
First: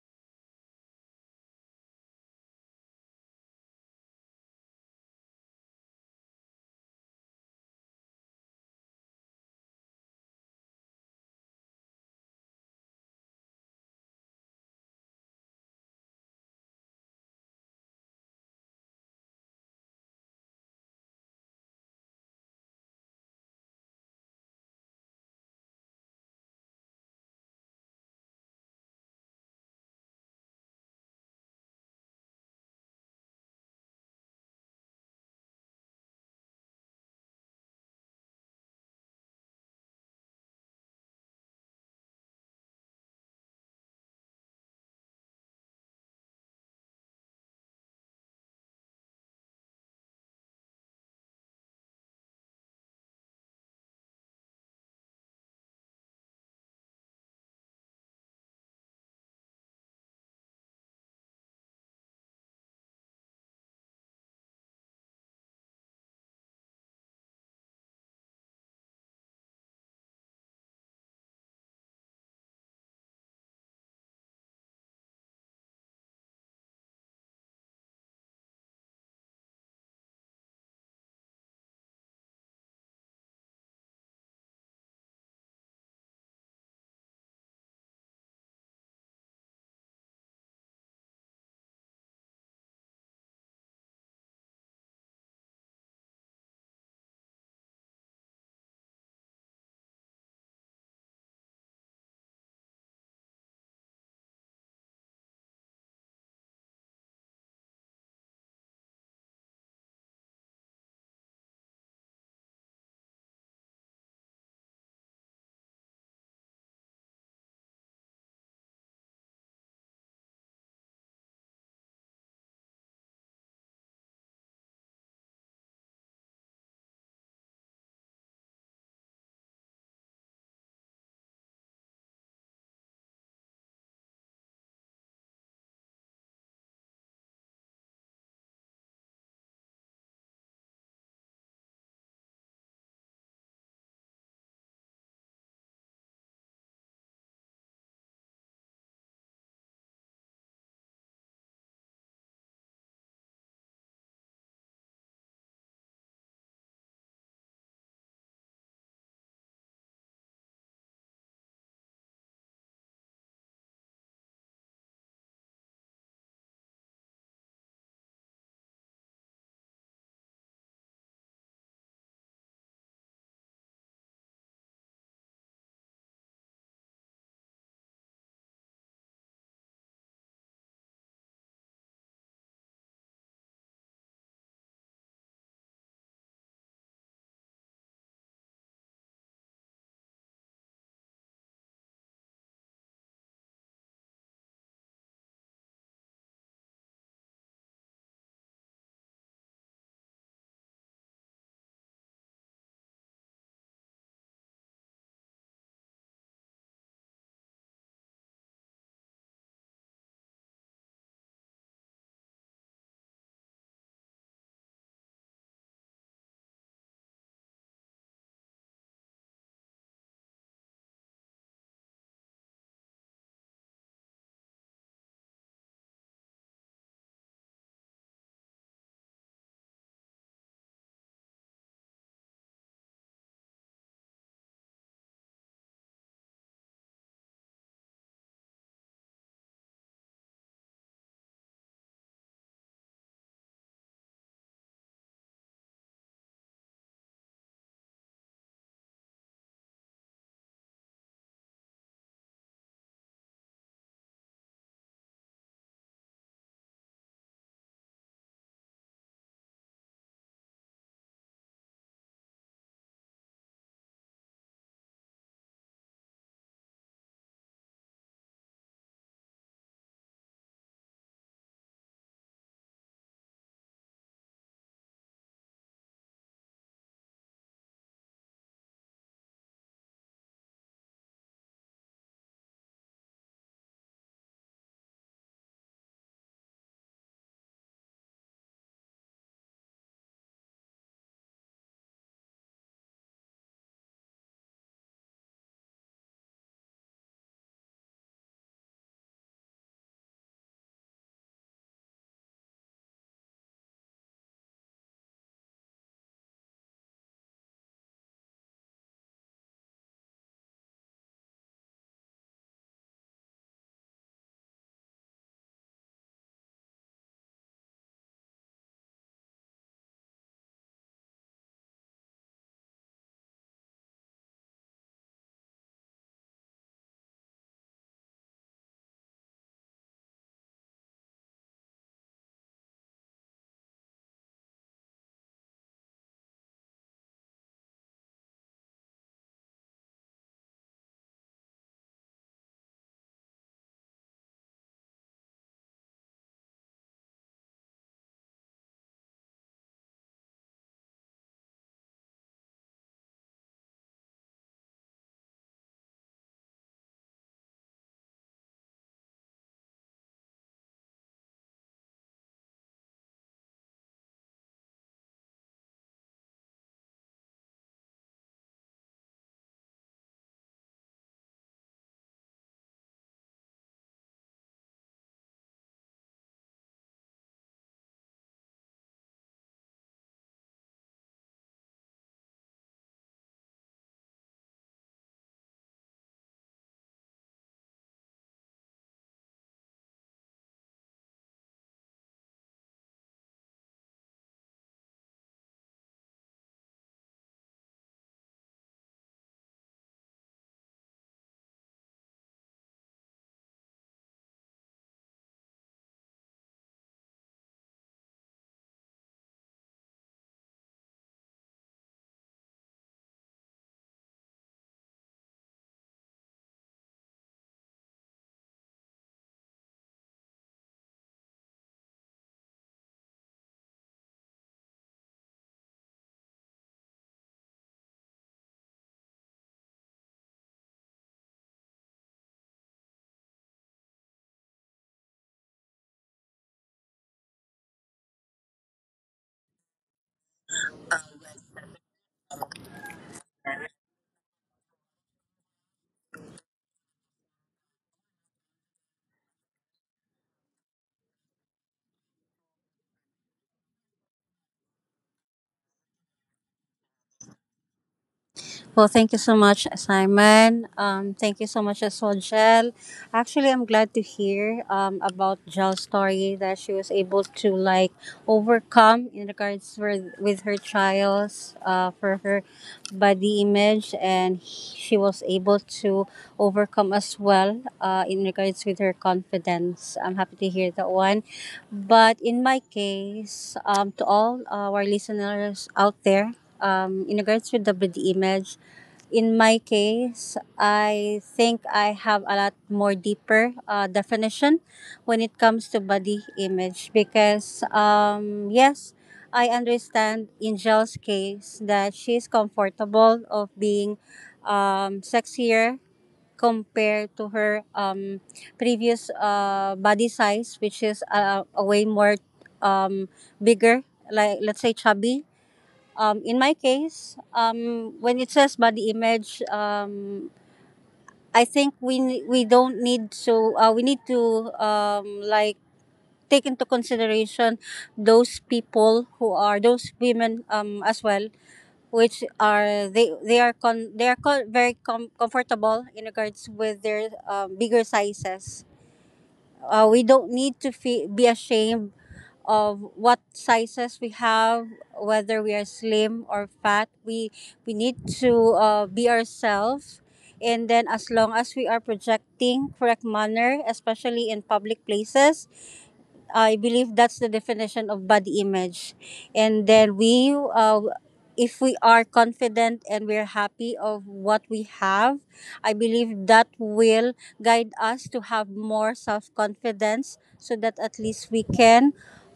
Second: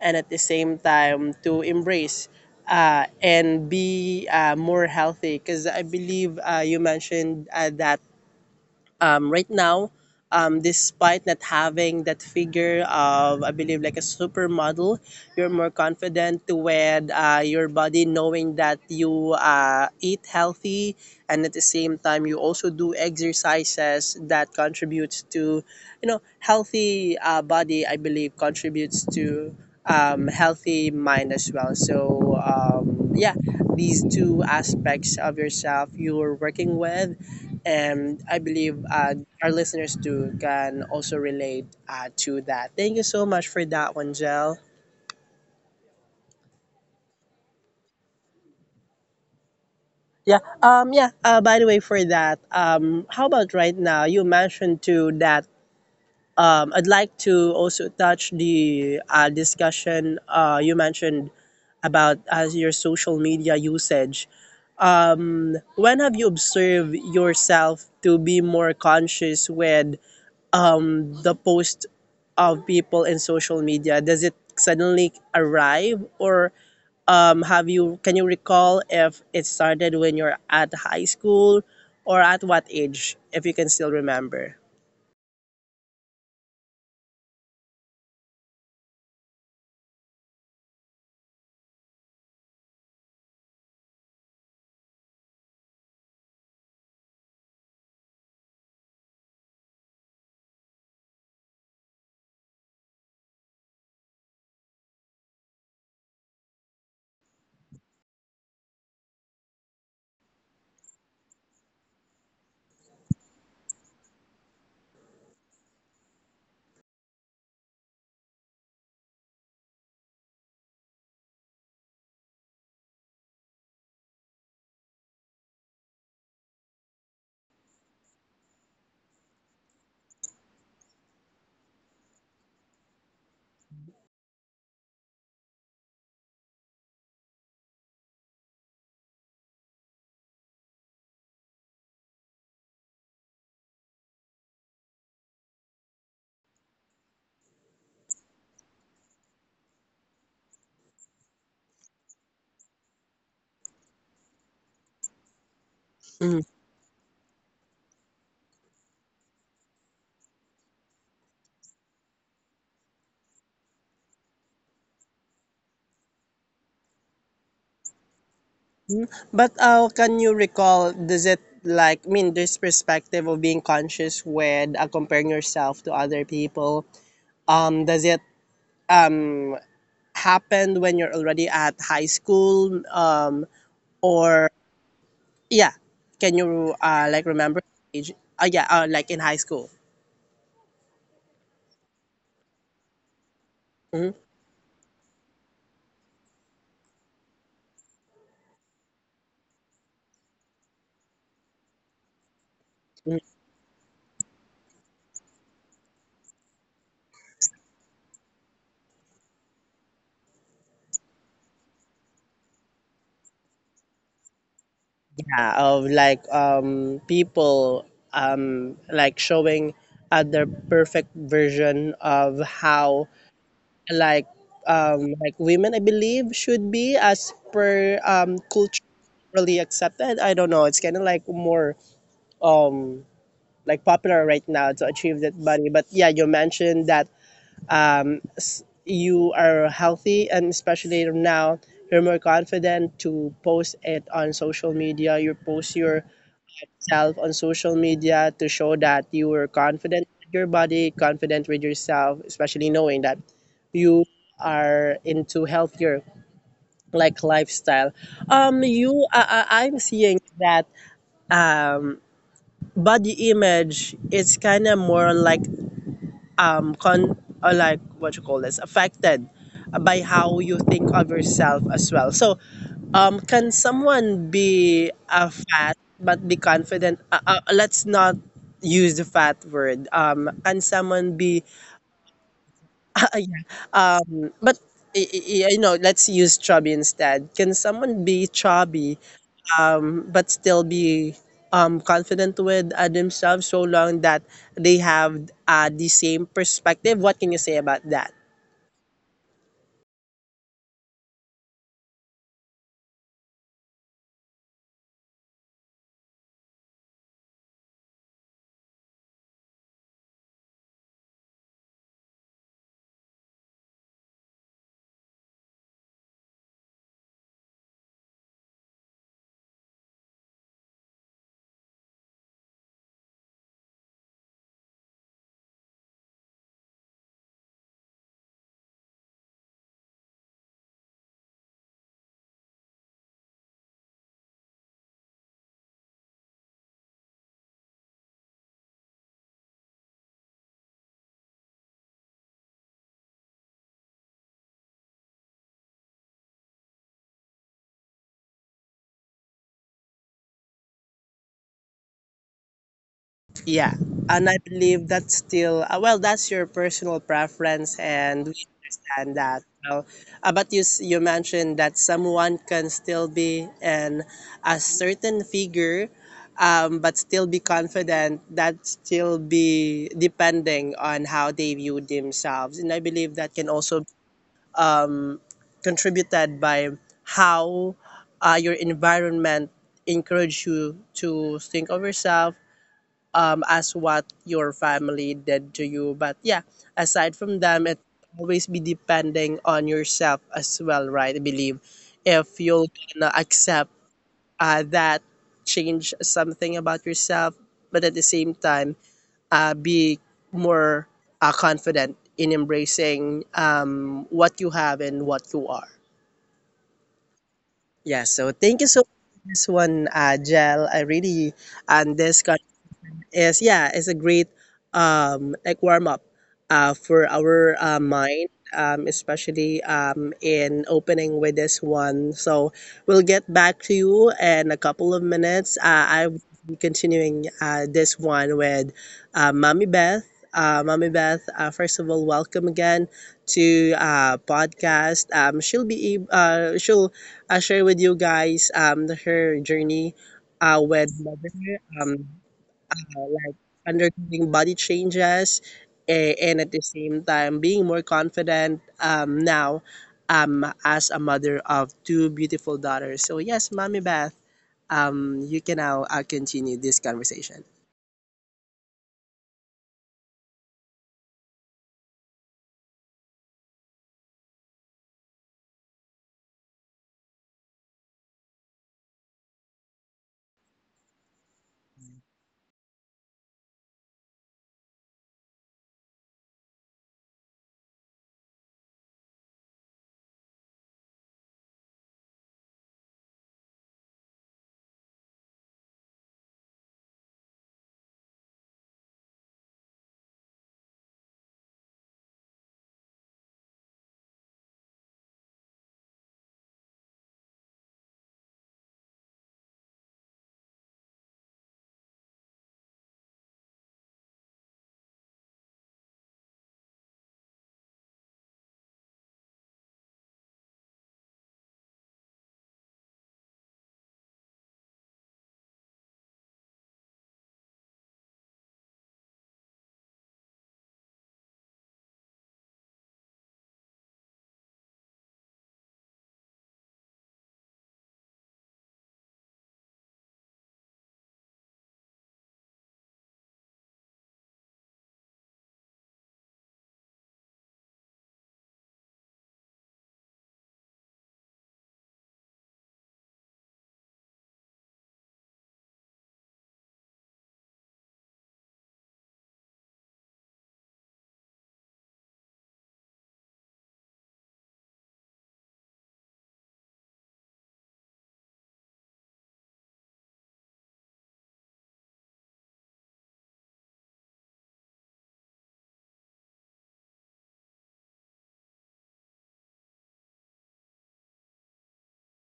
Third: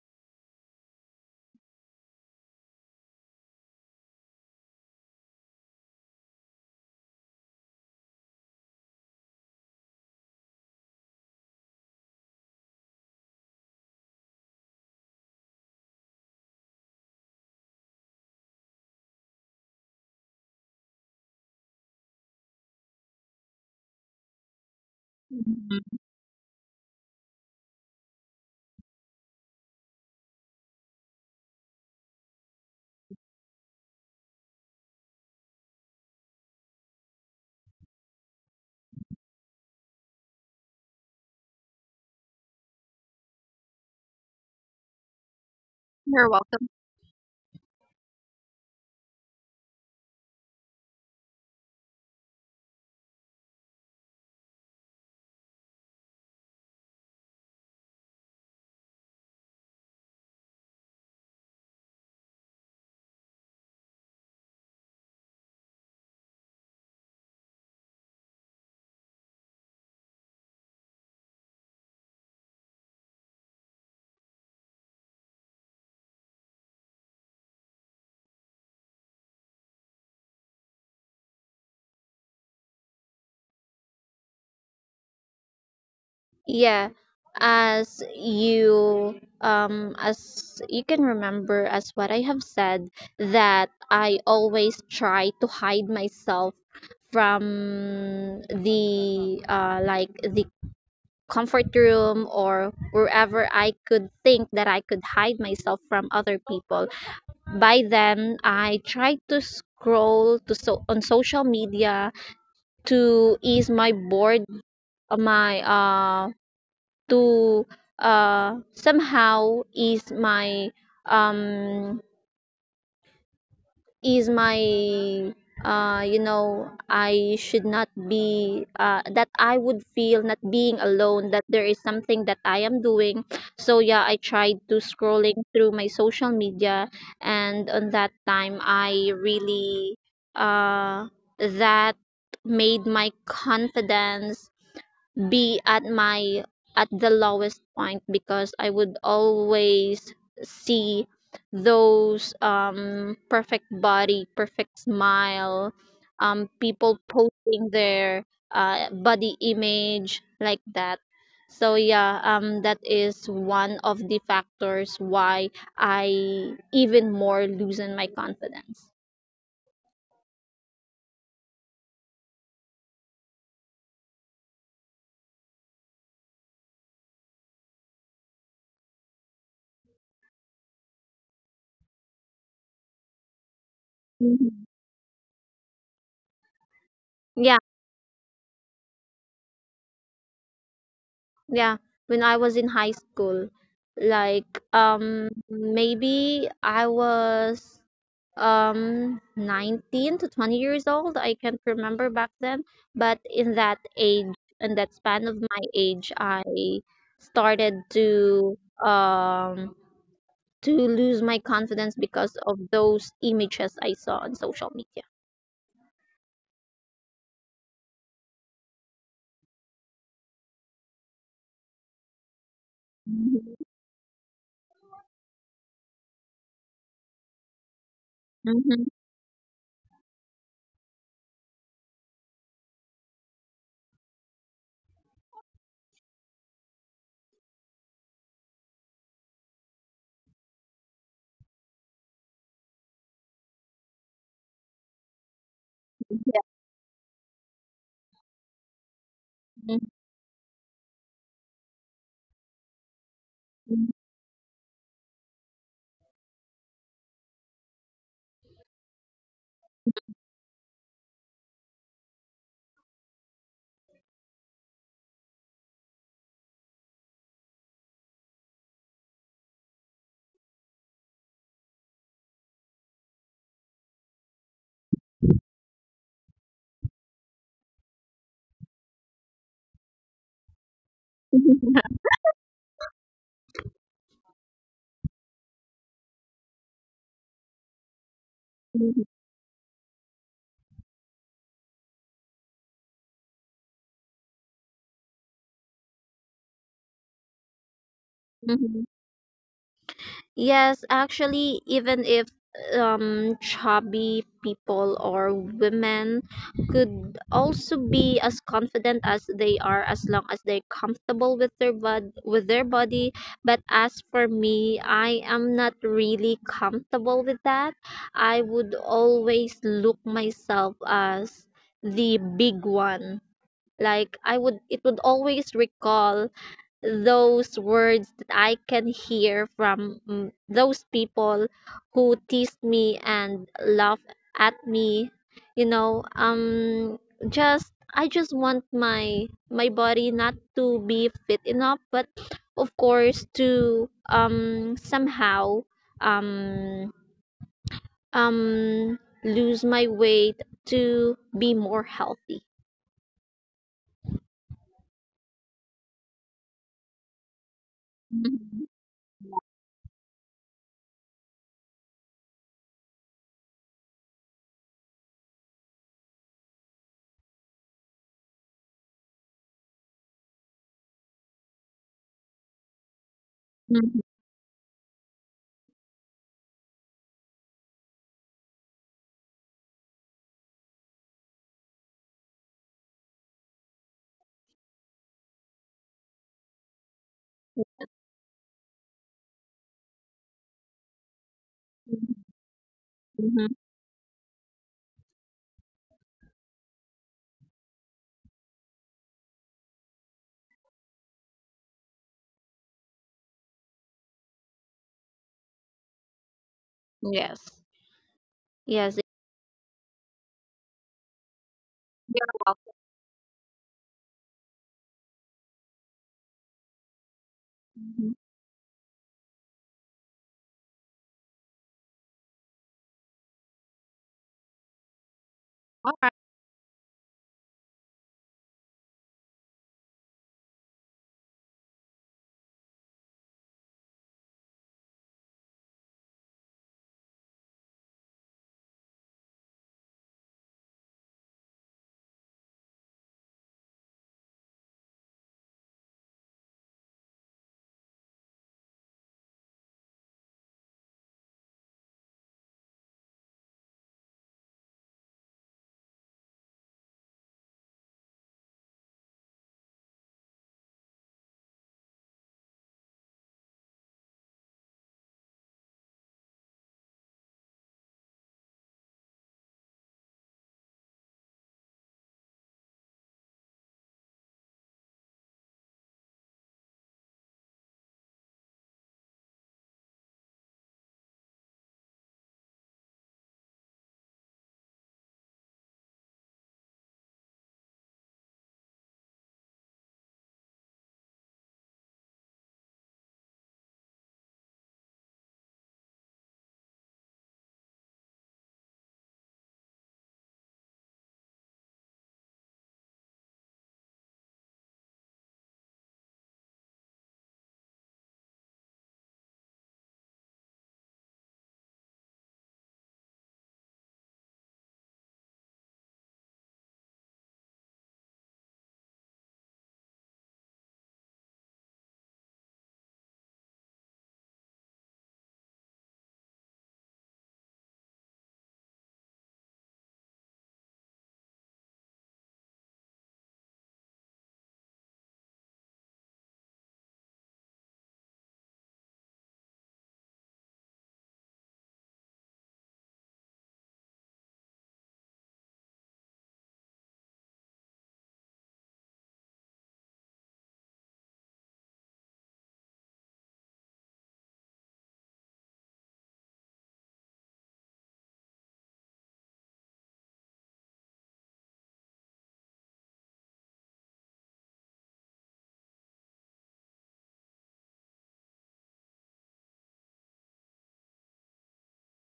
S1: and at the same time to embrace. Uh, and be uh, more healthy, because I believe uh, you mentioned uh, that um, right now, um, despite not having that figure of, I believe, like a supermodel, you're more confident with uh, your body, knowing that you uh, eat healthy, and at the same time, you also do exercises that contributes to,
S2: Mhm.
S1: you know, healthy uh, body. I believe contributes to um, healthy mind as well. So um, yeah, these two aspects of yourself you're working with, and I believe uh, our listeners too can also relate uh, to that. Thank you so much for that one, Jel.
S2: You're welcome.
S1: Yeah. Um. Yeah. Uh, by the way, for that, um, how about right now? You mentioned too that, um, I'd like to also touch the uh, discussion uh, you mentioned about as your social media usage. When have you observed yourself to be more conscious with the post of people in social media? Does it suddenly arrive, or um, have you, can you recall if it started when you're at high school, or at what age, if you can still remember?
S2: Yeah. As you um as you can remember, as what I have said, that I always try to hide myself from the uh like the comfort room or wherever I could think that I could hide myself from other people. By then, I tried to scroll to so on social media to ease my bored, uh, my uh to uh somehow ease my um is my uh you know, I should not be uh that I would feel not being alone, that there is something that I am doing. So yeah, I tried to scrolling through my social media, and on that time I really, uh that made my confidence be at my at the lowest point because I would always see those um perfect body, perfect smile,
S1: Mhm.
S2: um people posting their uh body image like that. So yeah, um that is one of the factors why I even more loosen my confidence.
S1: But uh, can you recall, does it like, I mean, this perspective of being conscious with uh, comparing yourself to other people, um does it um happen when you're already at high school, um or,
S2: Mhm.
S1: yeah, can you uh, like remember
S2: Yeah.
S1: age? Uh, yeah, uh, like in high school.
S2: Yeah, when I was in high school,
S1: Mhm.
S2: like, um maybe I was um nineteen to twenty years old. I can't remember back then, but in that age, in that span of my age, I started to um to lose my confidence because of those images I saw on social media.
S1: Yeah, of like um, people um, like showing uh, their perfect version of how,
S2: Mhm.
S1: like um, like women I believe should be, as per um,
S2: Mhm.
S1: culturally accepted. I don't know. It's kind of like more um, like popular right now to achieve that body. But yeah, you mentioned that um, you are healthy, and especially now you're more confident to post it on social media. You post yourself on social media to show that you are
S2: Yeah.
S1: confident with your body, confident with yourself, especially knowing that you are into healthier like lifestyle. um you, I, I, I'm seeing that um body image, it's kind of more on like um con or like what you call this, affected by how you think of yourself as well. So um can someone be a fat but be confident, uh, uh, let's not use the fat word, um can someone be
S2: Mhm.
S1: [laughs] yeah, um but y- y- you know, let's use chubby instead. Can someone be chubby,
S2: [laughs]
S1: um but still be um confident with uh, themselves, so long that they have uh, the same perspective? What can you say about that?
S2: Yes, actually, even if um, chubby people or women could also be as confident as they are as long as they're comfortable with their bod- with their body. But as for me, I am not really comfortable with that. I would always look myself as the big one. Like, I would, it would always recall those words that I can hear from, mm, those people who tease me and laugh at me. You know, um, just I just want my my body not to be fit enough, but of course to um somehow um um lose my weight to be more healthy.
S1: Yeah, and I believe that's still uh, well. That's your personal preference, and we
S2: Mhm.
S1: understand that. Well, uh, but you s- you mentioned that someone can still be in a certain figure, um, but still be confident. That still be depending on how they view themselves, and I believe that can also
S2: Mhm.
S1: um, contributed by how uh, your environment encourage you to think of yourself um, as what your family did to you. But yeah, aside from them, it always be depending on yourself as well, right? I believe if you'll gonna accept
S2: Mhm.
S1: uh, that, change something about yourself, but at the same time, uh, be more uh, confident in embracing um, what you have and what you are.
S2: Yes.
S1: Yeah, so thank you so much
S2: Yes.
S1: for this one, uh, Jel. I really, and this is yeah is a great um like warm up uh for our uh, mind
S2: Yeah.
S1: um especially um in opening with this one, so we'll get back to you in a couple of minutes. uh, I will
S2: I-
S1: be continuing uh, this one with uh, Mommy Beth. Uh, mommy beth uh, first of all, welcome again to uh podcast. um she'll be ab- uh she'll uh, share with you guys um her journey uh with mother, um uh, like undergoing body changes, eh, and at the same time being more confident um, now, um, as a mother of two beautiful daughters. So, yes, Mommy Beth, um, you can now uh, continue this conversation.
S3: Well, thank you so much, Simon. Um, thank you so much as well, Jel. Actually, I'm glad to hear um, about Jel's story that she was able to like overcome in regards with, with her trials uh, for her body image, and she was able to overcome as well uh, in regards with her confidence. I'm happy to hear that one. But in my case, um, to all uh, our listeners out there, um, in regards with the body image, in my case, I think I have a lot more deeper uh, definition when it comes to body image because um, yes, I understand in Angel's case that she's comfortable of being um, sexier compared to her um, previous uh, body size, which is uh, a way more um, bigger, like let's say chubby. Um, in my case, um, when it says body image, um, I think we ne- we don't need to uh, we need to um, like take into consideration those people who are those women um, as well, which are they they are con they are co- very com- comfortable in regards with their um, bigger sizes. Uh, we don't need to fe- be ashamed of what sizes we have, whether we are slim or fat. We we need to uh, be ourselves, and then as long as we are projecting correct manner, especially in public places, I believe that's the definition of body image. And then we, uh, if we are confident and we're happy of what we have, I believe that will guide us to have more self confidence so that at least we can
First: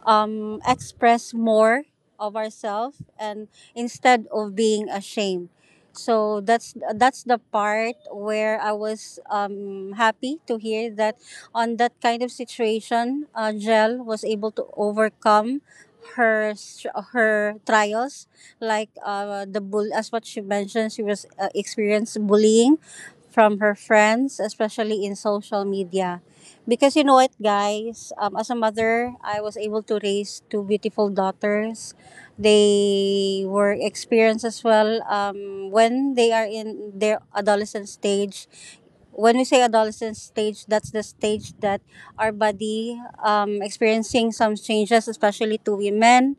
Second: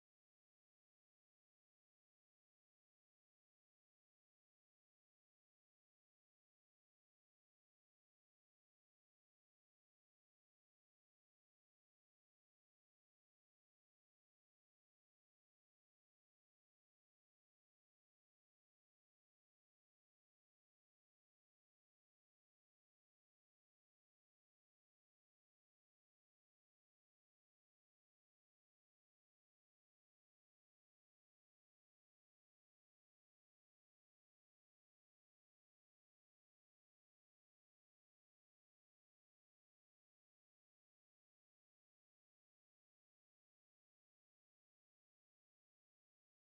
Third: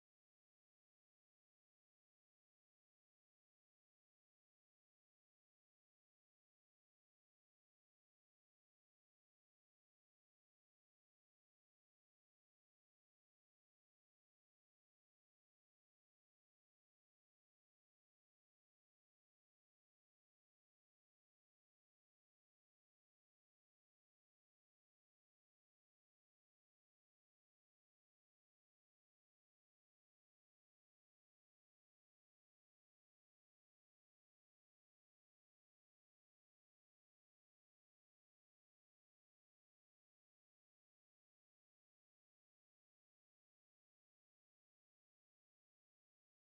S3: um, express more of ourselves and instead of being ashamed. So that's that's the part where I was um, happy to hear that on that kind of situation, uh, Jel was able to overcome her str- her trials, like uh, the bull. As what she mentioned, she was uh, experienced bullying from her friends, especially in social media. Because you know what, guys, um, as a mother, I was able to raise two beautiful daughters. They were experienced as well um, when they are in their adolescent stage. When we say adolescent stage, that's the stage that our body um, experiencing some changes, especially to women.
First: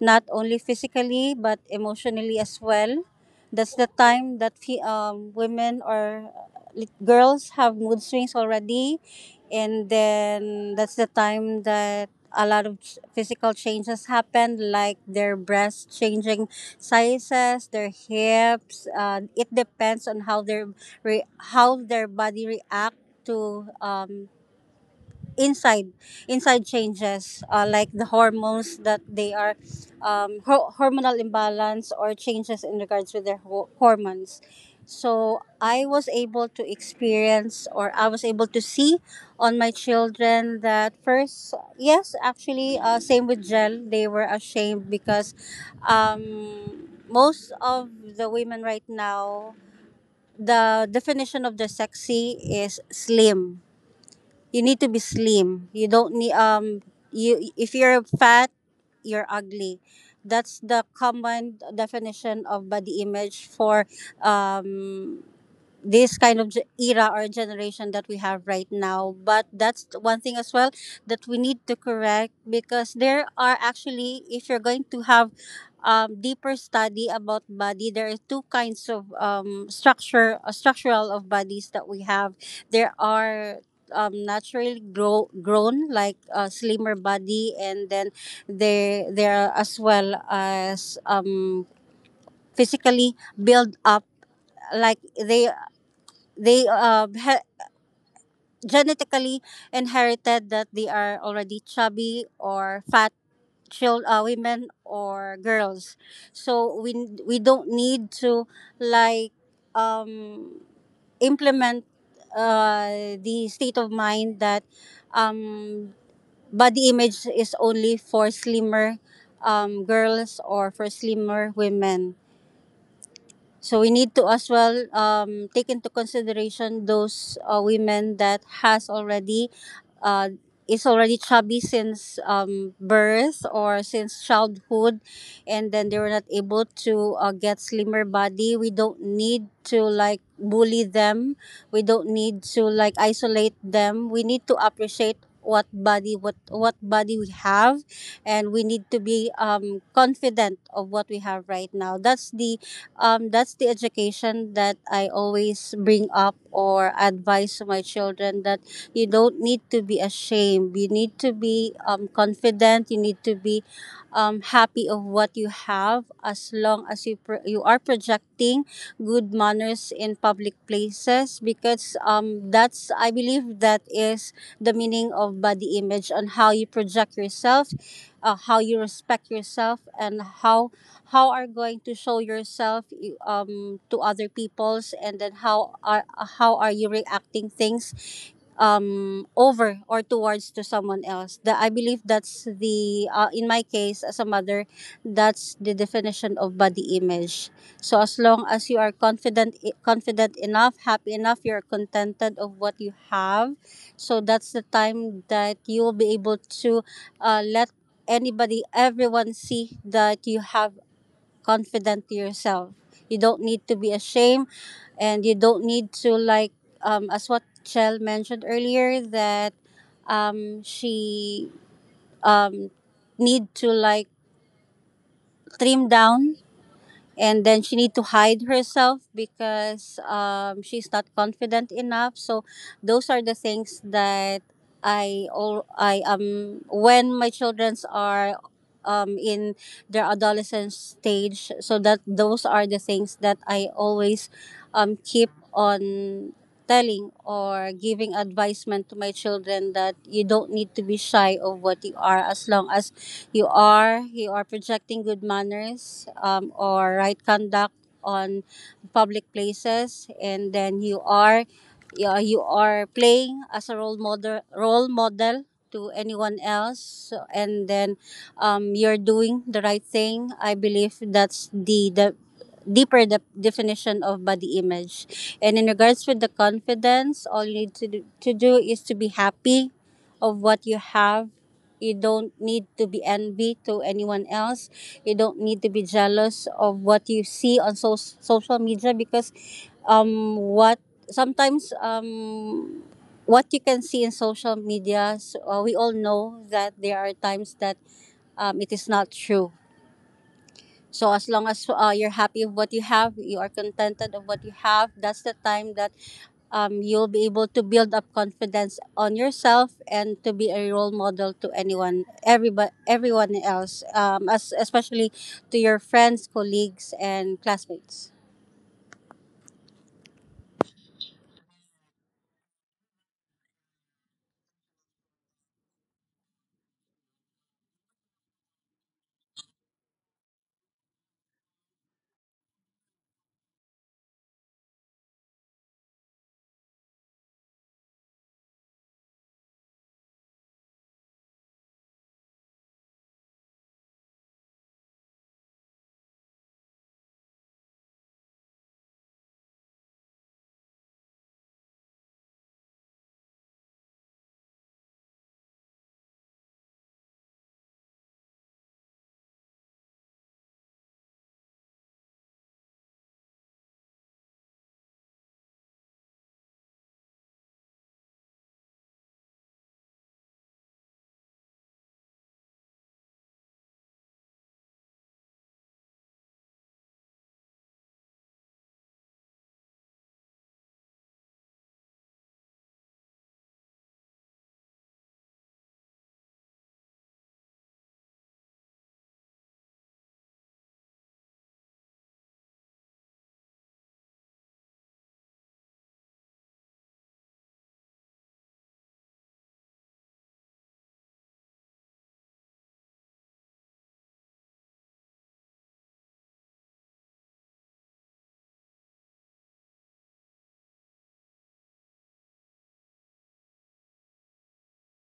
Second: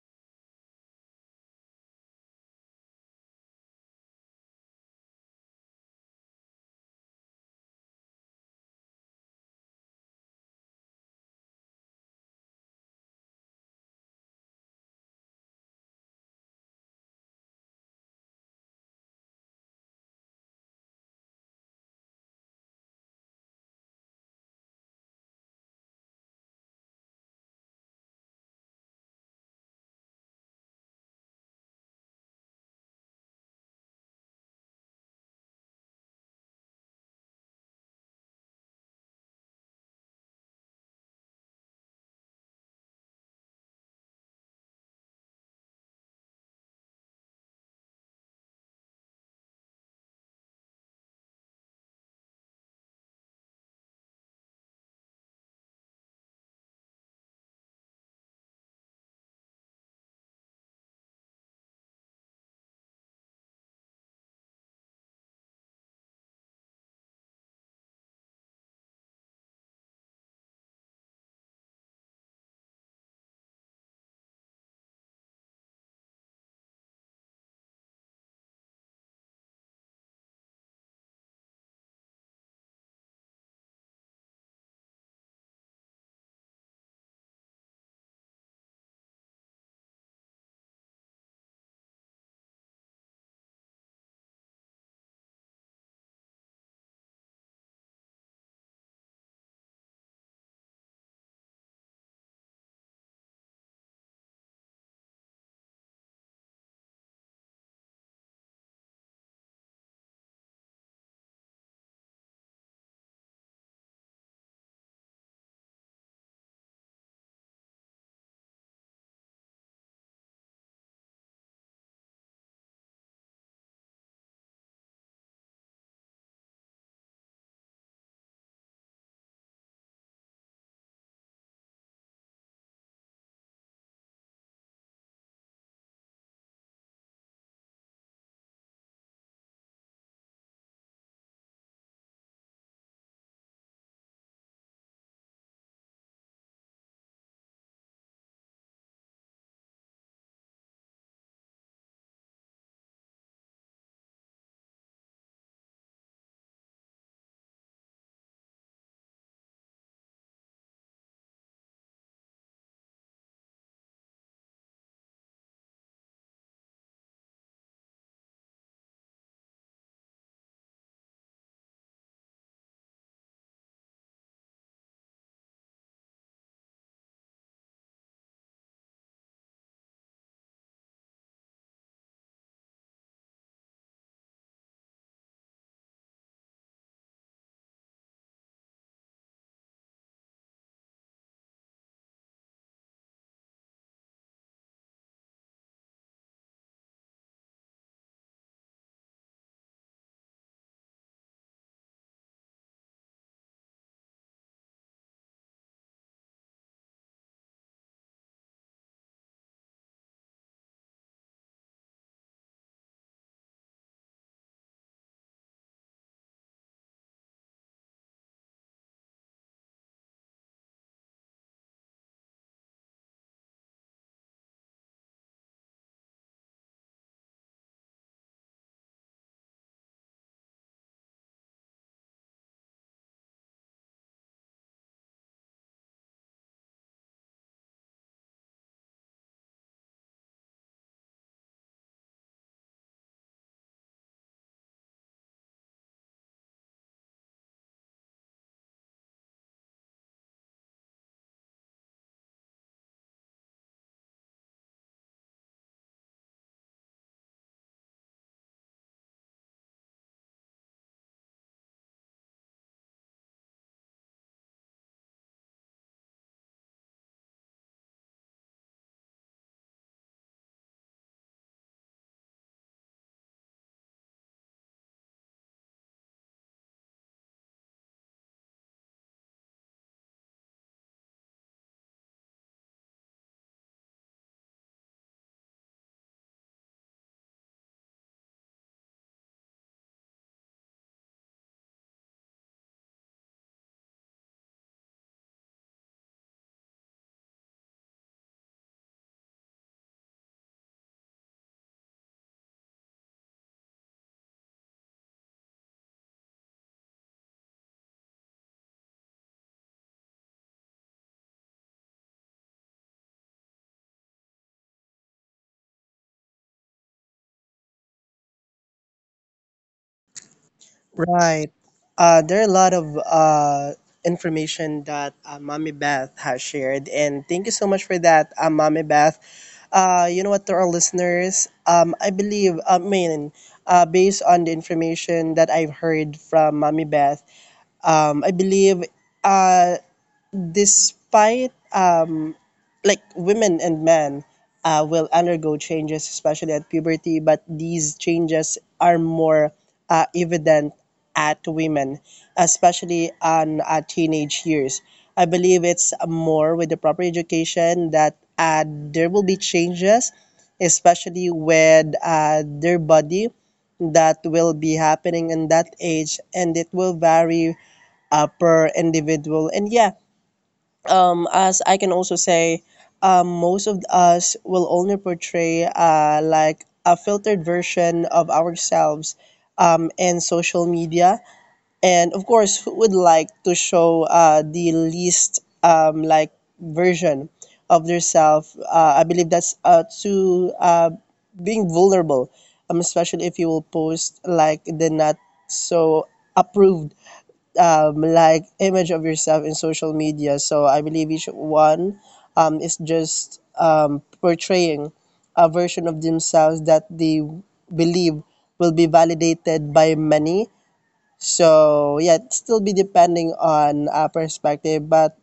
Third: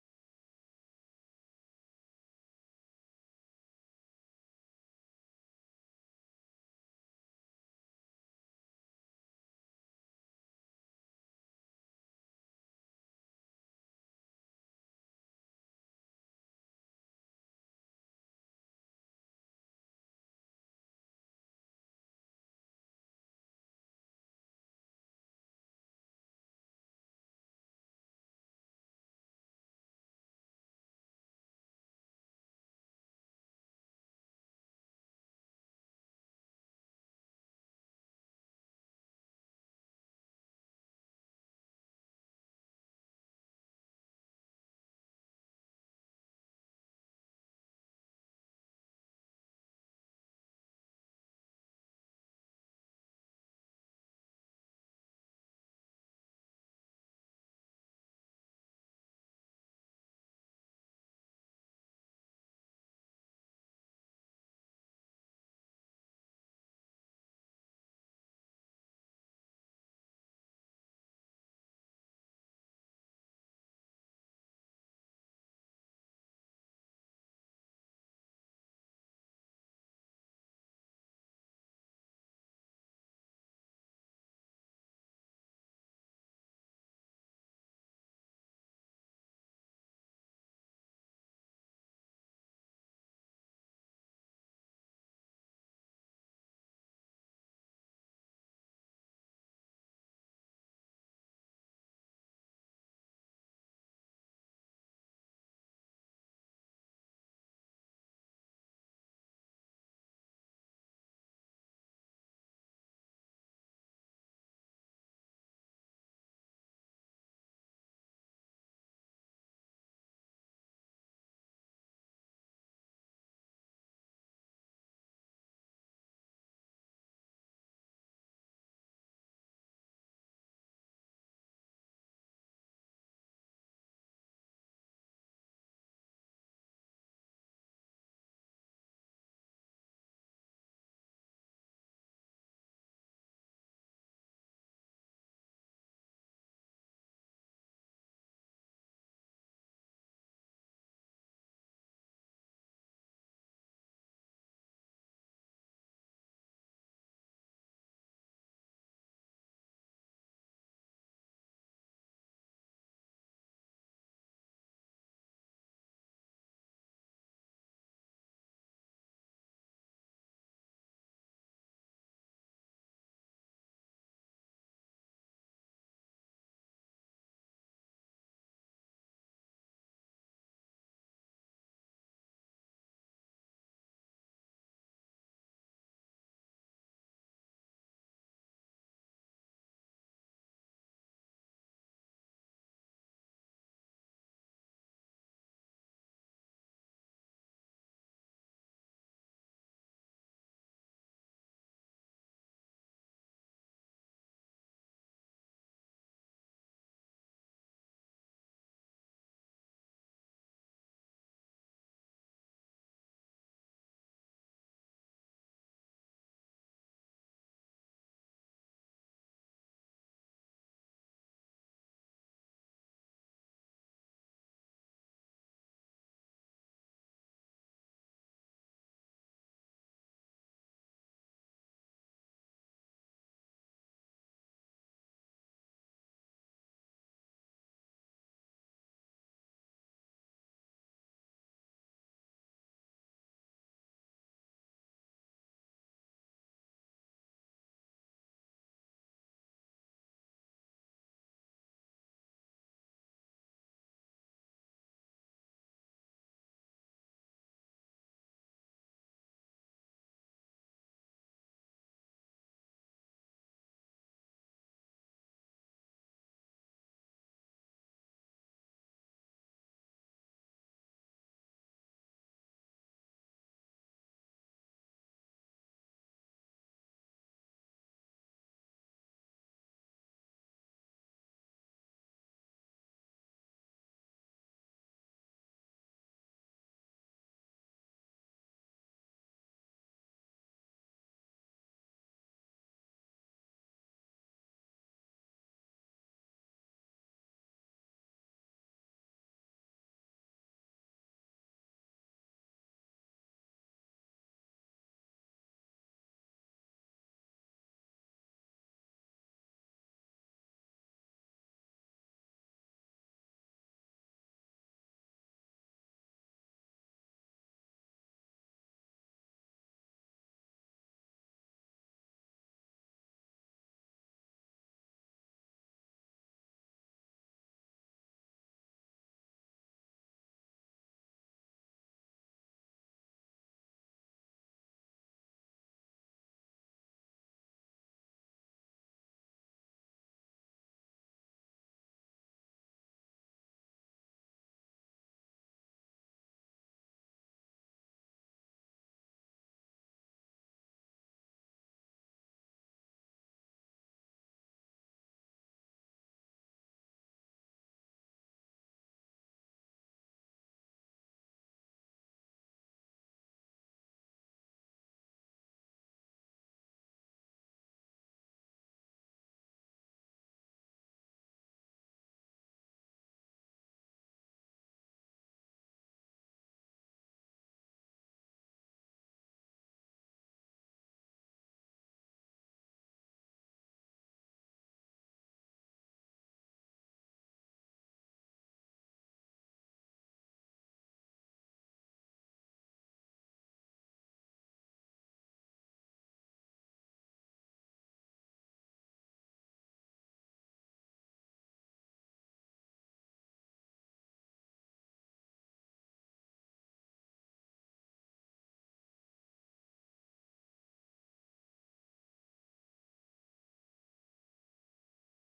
S3: Not only physically but emotionally as well. That's the time that fe- um, women or lit- girls have mood swings already, and then that's the time that a lot of ch- physical changes happen, like their breasts changing sizes, their hips. Uh, it depends on how their re- how their body react to um, inside inside changes, uh, like the hormones that they are um, ho- hormonal imbalance or changes in regards with their ho- hormones. So I was able to experience or I was able to see on my children that, first, yes, actually, uh, same with Gel, they were ashamed because um, most of the women right now, the definition of the sexy is slim. You need to be slim. You don't need um you. If you're fat, you're ugly. That's the common definition of body image for um this kind of ge- era or generation that we have right now. But that's the one thing as well that we need to correct because there are actually, if you're going to have um, deeper study about body, there are two kinds of um, structure, uh, structural of bodies that we have. There are um, naturally grow, grown like a slimmer body, and then they there are as well as um, physically build up, like they they uh he- genetically inherited that they are already chubby or fat child, uh, women or girls. So we we don't need to like um, implement uh, the state of mind that um, body image is only for slimmer um, girls or for slimmer women. So we need to as well um, take into consideration those uh, women that has already uh, is already chubby since um, birth or since childhood, and then they were not able to uh, get slimmer body. We don't need to like bully them. We don't need to like isolate them. We need to appreciate what body, what what body we have, and we need to be um, confident of what we have right now. That's the um, that's the education that I always bring up or advise to my children, that you don't need to be ashamed. You need to be um, confident. You need to be um, happy of what you have as long as you pro- you are projecting good manners in public places because um, that's I believe that is the meaning of body image, on how you project yourself, uh, how you respect yourself, and how how are going to show yourself, you- um, to other peoples, and then how are how are you reacting things um, over or towards to someone else. That, I believe, that's the uh, in my case as a mother, that's the definition of body image. So as long as you are confident, confident enough, happy enough, you're contented of what you have. So that's the time that you will be able to uh, let anybody, everyone see that you have confident to yourself. You don't need to be ashamed, and you don't need to like um as what Chell mentioned earlier that um she um need to like trim down, and then she need to hide herself because um, she's not confident enough. So those are the things that i all i um when my childrens are um in their adolescent stage, so that those are the things that I always um keep on telling or giving advisement to my children, that you don't need to be shy of what you are as long as you are you are projecting good manners um, or right conduct on public places, and then you are you are, you are playing as a role model role model to anyone else. So, and then um, you're doing the right thing. I believe that's the the deeper the definition of body image. And in regards with the confidence, all you need to do, to do is to be happy of what you have. You don't need to be envy to anyone else. You don't need to be jealous of what you see on so- social media, because um what sometimes um what you can see in social media, so, uh, we all know that there are times that um, it is not true. So as long as uh, you're happy with what you have, you are contented of what you have, that's the time that um, you'll be able to build up confidence on yourself and to be a role model to anyone, everybody, everyone else, um, as, especially to your friends, colleagues, and classmates.
S1: Right. Uh, there are a lot of uh, information that uh, Mommy Beth has shared, and thank you so much for that, uh, Mommy Beth. Uh, you know what, to our listeners, um, I believe, I mean, uh, based on the information that I've heard from Mommy Beth, um, I believe, uh, despite um like women and men uh, will undergo changes, especially at puberty, but these changes are more uh, evident at women, especially on uh, teenage years. I believe it's more with the proper education that uh, there will be changes, especially with uh, their body, that will be happening in that age, and it will vary uh, per individual. And yeah, um, as I can also say, um, most of us will only portray uh, like a filtered version of ourselves um, in social media. And of course, who would like to show uh, the least um, like version of yourself? Uh, I believe that's uh, to uh, being vulnerable, um, especially if you will post like the not so approved, um, like image of yourself in social media. So I believe each one um, is just um, portraying a version of themselves that they believe will be validated by many. So yeah, it still be depending on uh, perspective, but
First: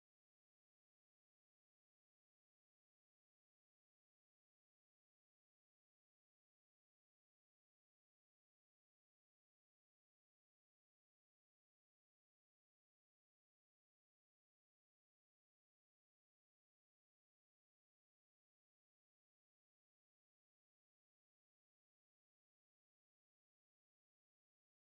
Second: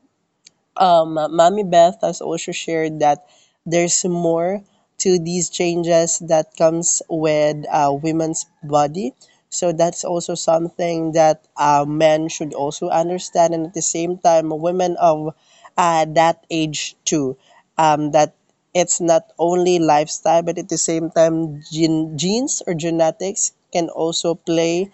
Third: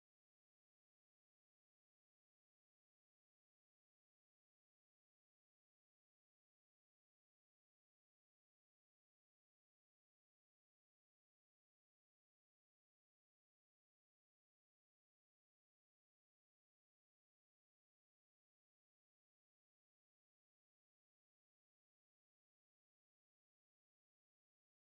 S1: um, Mommy Beth has also shared that there's more to these changes that comes with uh, women's body. So that's also something that uh, men should also understand, and at the same time, women of uh, that age too. Um, that it's not only lifestyle, but at the same time, gen- genes or genetics can also play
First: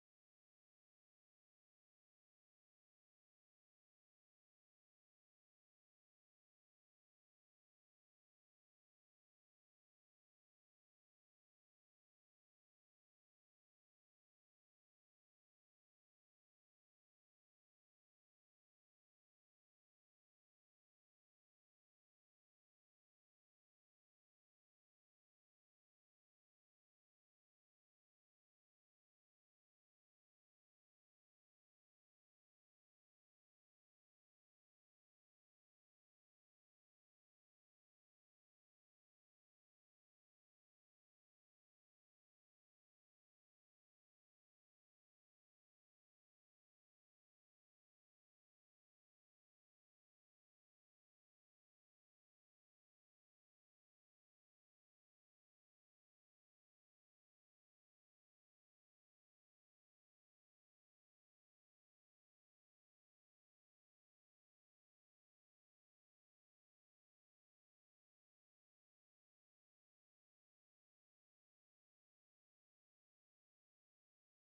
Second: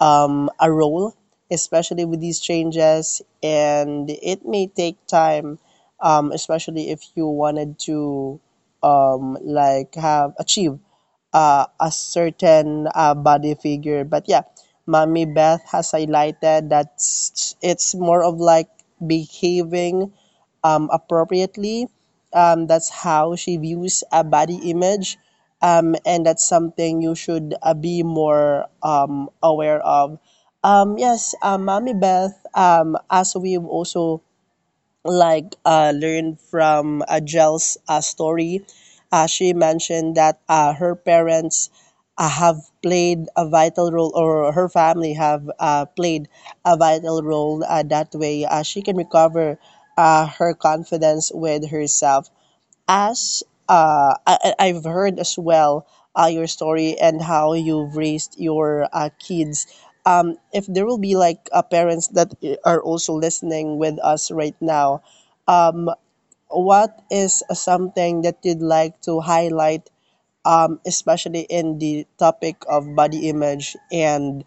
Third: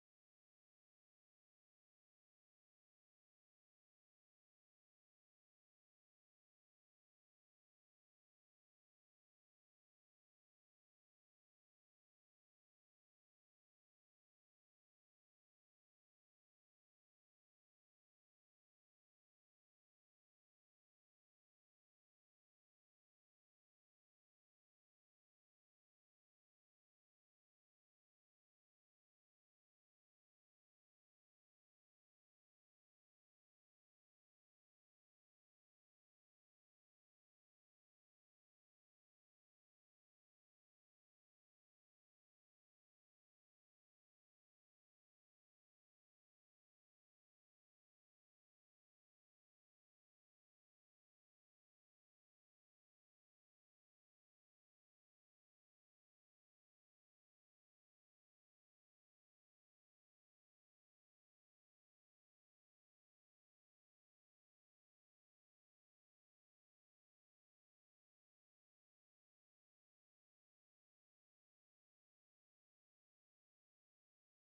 S1: um, a role, especially with these changes, and it may take time, um, especially if you wanted to um, like have achieve uh, a certain uh, body figure. But yeah, Mommy Beth has highlighted that s- it's more of like behaving um, appropriately. Um, that's how she views a body image. Um, and that's something you should uh, be more um, aware of. Um, yes, um, Mommy Beth, um, as we've also like uh, learned from uh, Jel's uh, story, uh, she mentioned that uh, her parents uh, have played a vital role, or her family have uh, played a vital role. Uh, that way, uh, she can recover uh, her confidence with herself as uh, I, I- I've heard as well uh, your story and how you've raised your uh, kids. Um, if there will be like uh, parents that i- are also listening with us right now, what is something that you'd like to highlight, um, especially in the topic of body image and